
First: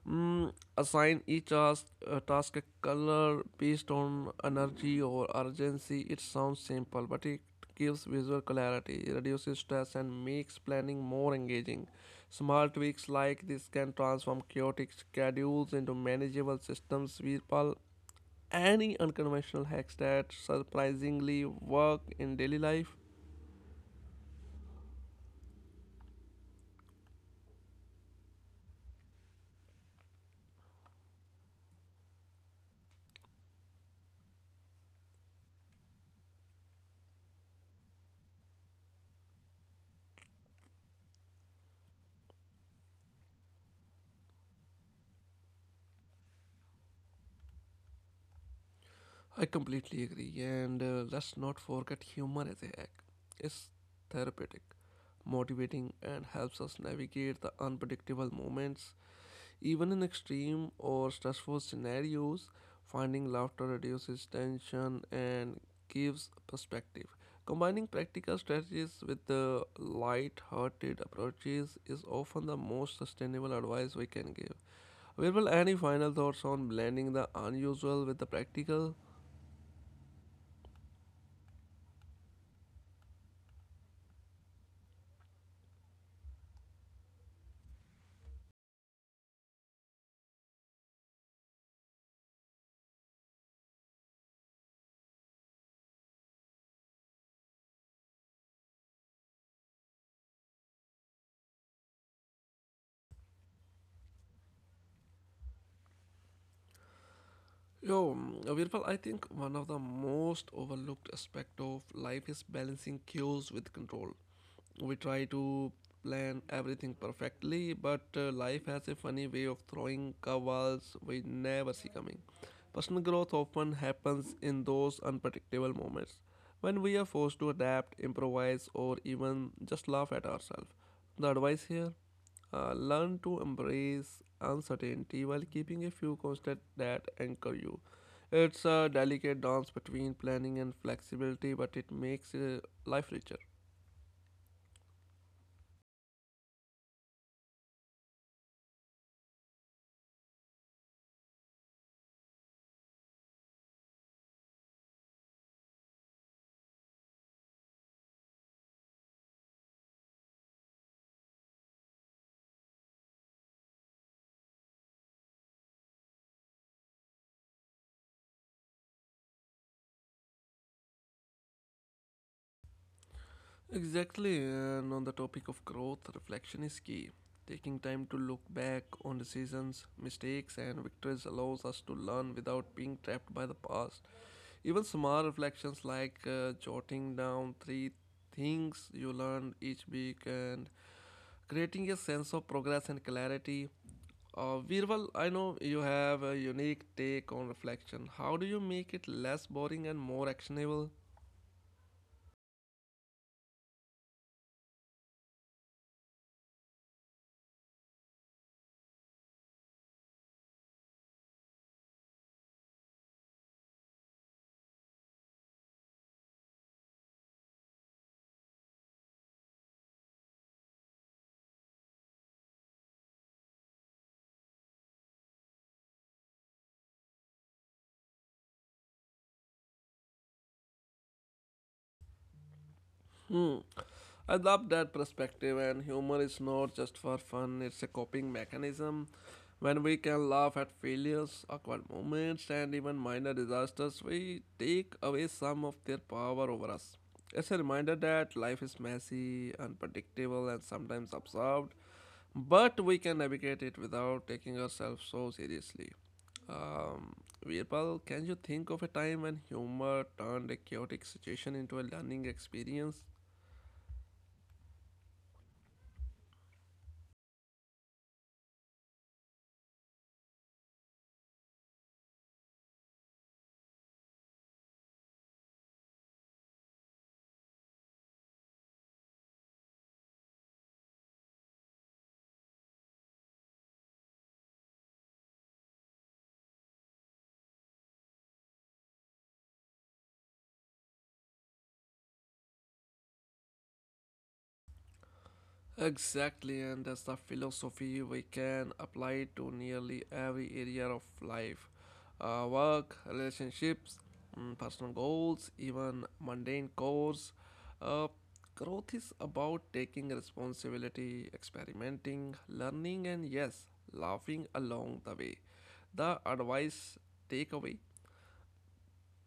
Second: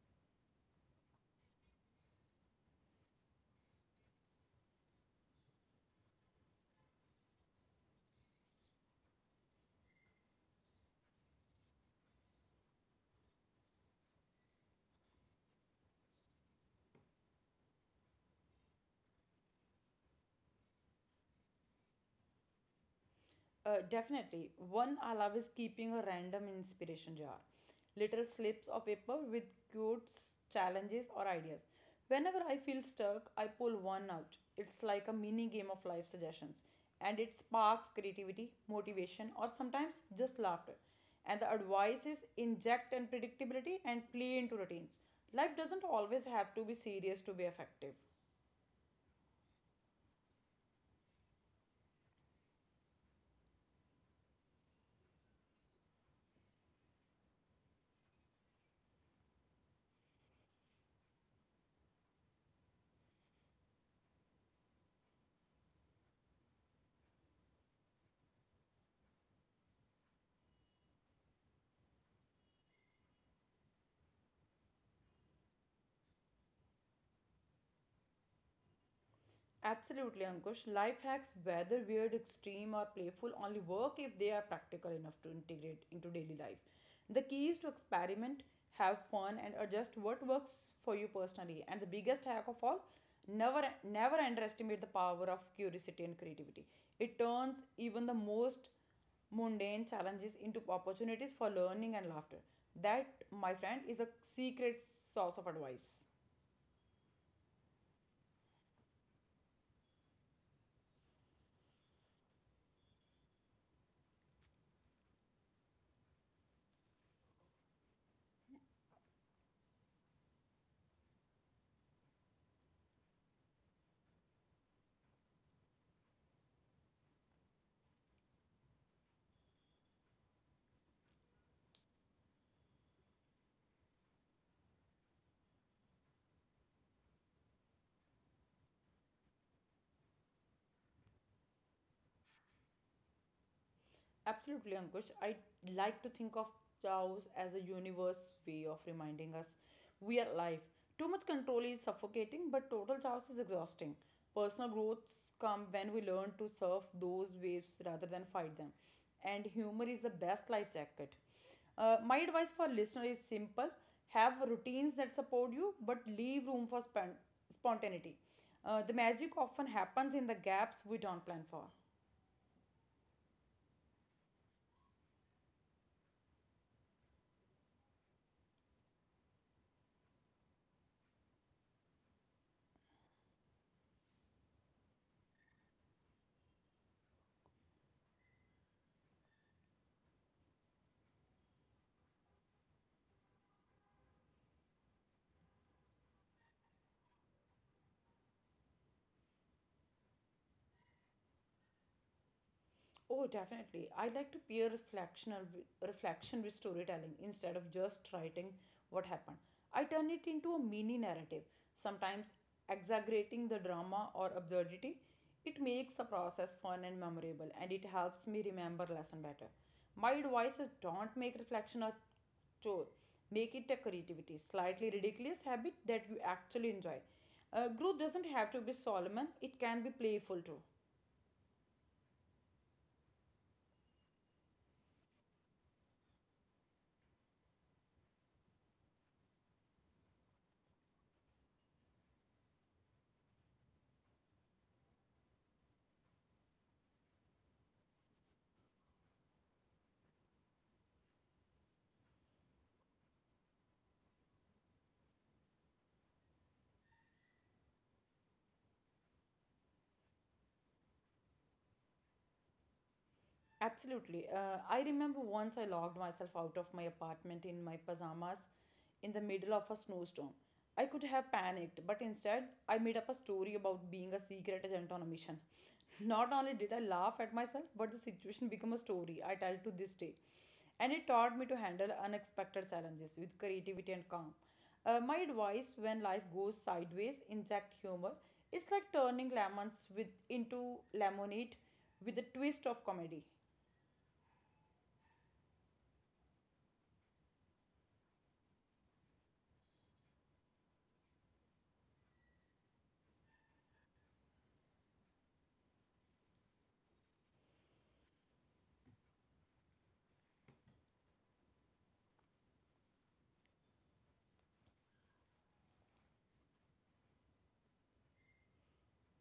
[SPEAKER 1] Mm, assign each task, uh, task a color based on energy or urgency. It sounds simple, but it gives visual clarity, reduces stress, and makes planning more engaging. Small tweaks like this can transform chaotic schedules into manageable systems. People any unconventional hacks that surprisingly work in daily life.
[SPEAKER 2] Uh, definitely. One I love is keeping a random inspiration jar. Little slips of paper with quotes, challenges, or ideas. Whenever I feel stuck, I pull one out. It's like a mini game of life suggestions, and it sparks creativity, motivation, or sometimes just laughter. And the advice is: inject unpredictability and play into routines. Life doesn't always have to be serious to be effective.
[SPEAKER 1] I completely agree, and uh, let's not forget humor as a hack. It's therapeutic, motivating, and helps us navigate the unpredictable moments. Even in extreme or stressful scenarios, finding laughter reduces tension and gives perspective. Combining practical strategies with the light-hearted approaches is often the most sustainable advice we can give. Virpal, any final thoughts on blending the unusual with the practical?
[SPEAKER 2] Absolutely, Ankush. Life hacks, whether weird, extreme, or playful, only work if they are practical enough to integrate into daily life. The key is to experiment, have fun, and adjust what works for you personally. And the biggest hack of all, never never underestimate the power of curiosity and creativity. It turns even the most mundane challenges into opportunities for learning and laughter. That, my friend, is a secret source of advice.
[SPEAKER 1] Yo, mm, Virpal, I think one of the most overlooked aspect of life is balancing cues with control. We try to plan everything perfectly, but uh, life has a funny way of throwing curveballs we never see coming. Personal growth often happens in those unpredictable moments when we are forced to adapt, improvise, or even just laugh at ourselves. The advice here? Uh, learn to embrace uncertainty while keeping a few constants that anchor you. It's a delicate dance between planning and flexibility, but it makes uh, life richer.
[SPEAKER 2] Absolutely, Ankush. I like to think of chaos as a universe way of reminding us we are alive. Too much control is suffocating, but total chaos is exhausting. Personal growths come when we learn to surf those waves rather than fight them. And humor is the best life jacket. Uh, my advice for listener is simple: have routines that support you, but leave room for spon- spontaneity. Uh, the magic often happens in the gaps we don't plan for.
[SPEAKER 1] Exactly, and on the topic of growth, reflection is key. Taking time to look back on decisions, mistakes, and victories allows us to learn without being trapped by the past. Even small reflections like uh, jotting down three things you learned each week and creating a sense of progress and clarity. Uh, Virval, I know you have a unique take on reflection. How do you make it less boring and more actionable?
[SPEAKER 2] Oh, definitely. I like to peer reflectional reflection with storytelling instead of just writing what happened. I turn it into a mini narrative, sometimes exaggerating the drama or absurdity. It makes the process fun and memorable, and it helps me remember lesson better. My advice is: don't make reflection a chore. Make it a creativity, slightly ridiculous habit that you actually enjoy. Uh, growth doesn't have to be solemn; it can be playful too.
[SPEAKER 1] Hmm, I love that perspective, and humor is not just for fun, it's a coping mechanism. When we can laugh at failures, awkward moments, and even minor disasters, we take away some of their power over us. It's a reminder that life is messy, unpredictable, and sometimes absurd, but we can navigate it without taking ourselves so seriously. Um, Veerpal, can you think of a time when humor turned a chaotic situation into a learning experience?
[SPEAKER 2] Absolutely. Uh, I remember once I locked myself out of my apartment in my pajamas in the middle of a snowstorm. I could have panicked, but instead, I made up a story about being a secret agent on a mission. Not only did I laugh at myself, but the situation became a story I tell to this day. And it taught me to handle unexpected challenges with creativity and calm. Uh, my advice: when life goes sideways, inject humor. It's like turning lemons with, into lemonade with a twist of comedy.
[SPEAKER 1] Exactly, and that's the philosophy we can apply to nearly every area of life uh, work, relationships, mm, personal goals, even mundane chores. Uh, Growth is about taking responsibility, experimenting, learning, and yes, laughing along the way. The advice takeaway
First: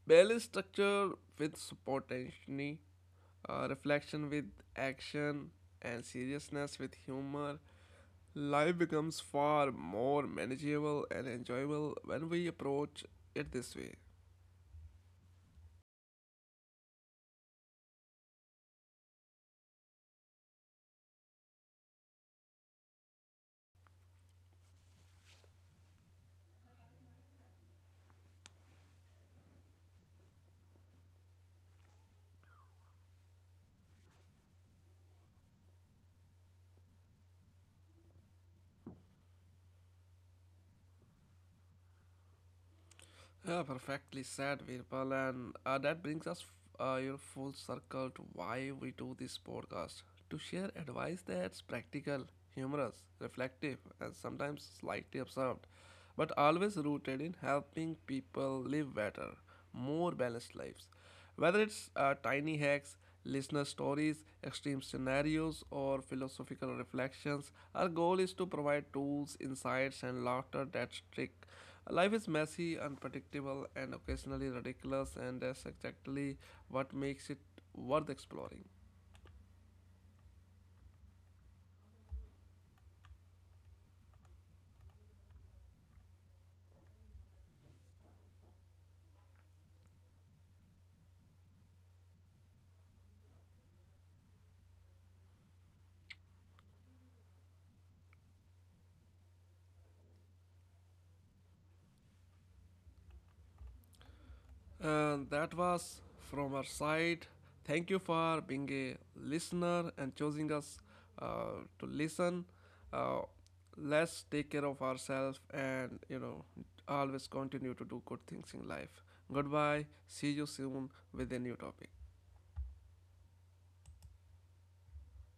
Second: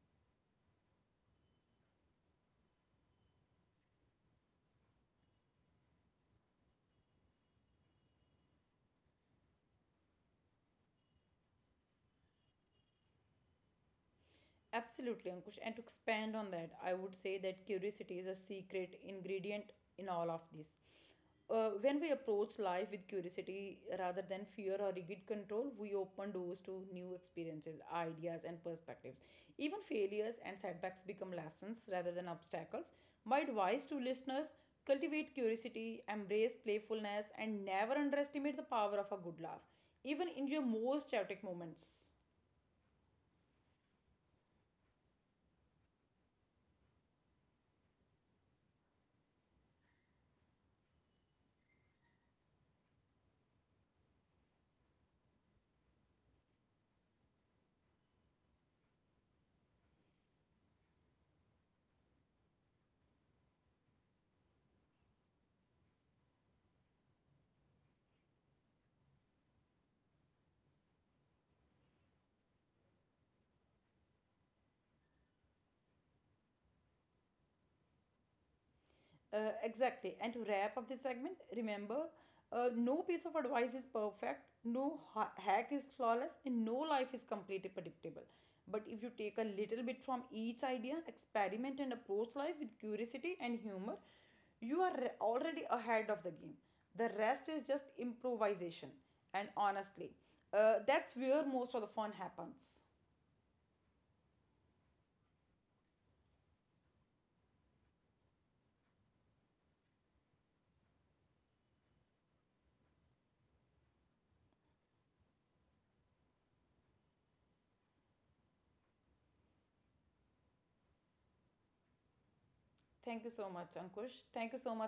[SPEAKER 1] balance structure with spontaneity, uh, reflection with action, and seriousness with humor. Life becomes far more manageable and enjoyable when we approach it this way.
[SPEAKER 2] Absolutely, Ankush. And to expand on that, I would say that curiosity is a secret ingredient in all of this. Uh, when we approach life with curiosity rather than fear or rigid control, we open doors to new experiences, ideas, and perspectives. Even failures and setbacks become lessons rather than obstacles. My advice to listeners: cultivate curiosity, embrace playfulness, and never underestimate the power of a good laugh, even in your most chaotic moments.
[SPEAKER 1] Yeah, perfectly said, Virpal, and uh, that brings us, uh, you know, full circle to why we do this podcast to share advice that's practical, humorous, reflective, and sometimes slightly absurd, but always rooted in helping people live better, more balanced lives. Whether it's uh, tiny hacks, listener stories, extreme scenarios, or philosophical reflections, our goal is to provide tools, insights, and laughter that stick. Life is messy, unpredictable, and occasionally ridiculous, and that's exactly what makes it worth exploring.
[SPEAKER 2] Uh, exactly. And to wrap up this segment, remember, uh, no piece of advice is perfect, no ha- hack is flawless, and no life is completely predictable. But if you take a little bit from each idea, experiment, and approach life with curiosity and humor, you are re- already ahead of the game. The rest is just improvisation. And honestly, uh, that's where most of the fun happens.
[SPEAKER 1] And that was from our side. Thank you for being a listener and choosing us uh, to listen. Uh, let's take care of ourselves and, you know, always continue to do good things in life. Goodbye. See you soon with a new topic.
[SPEAKER 2] Thank you so much, Ankush. Thank you so much.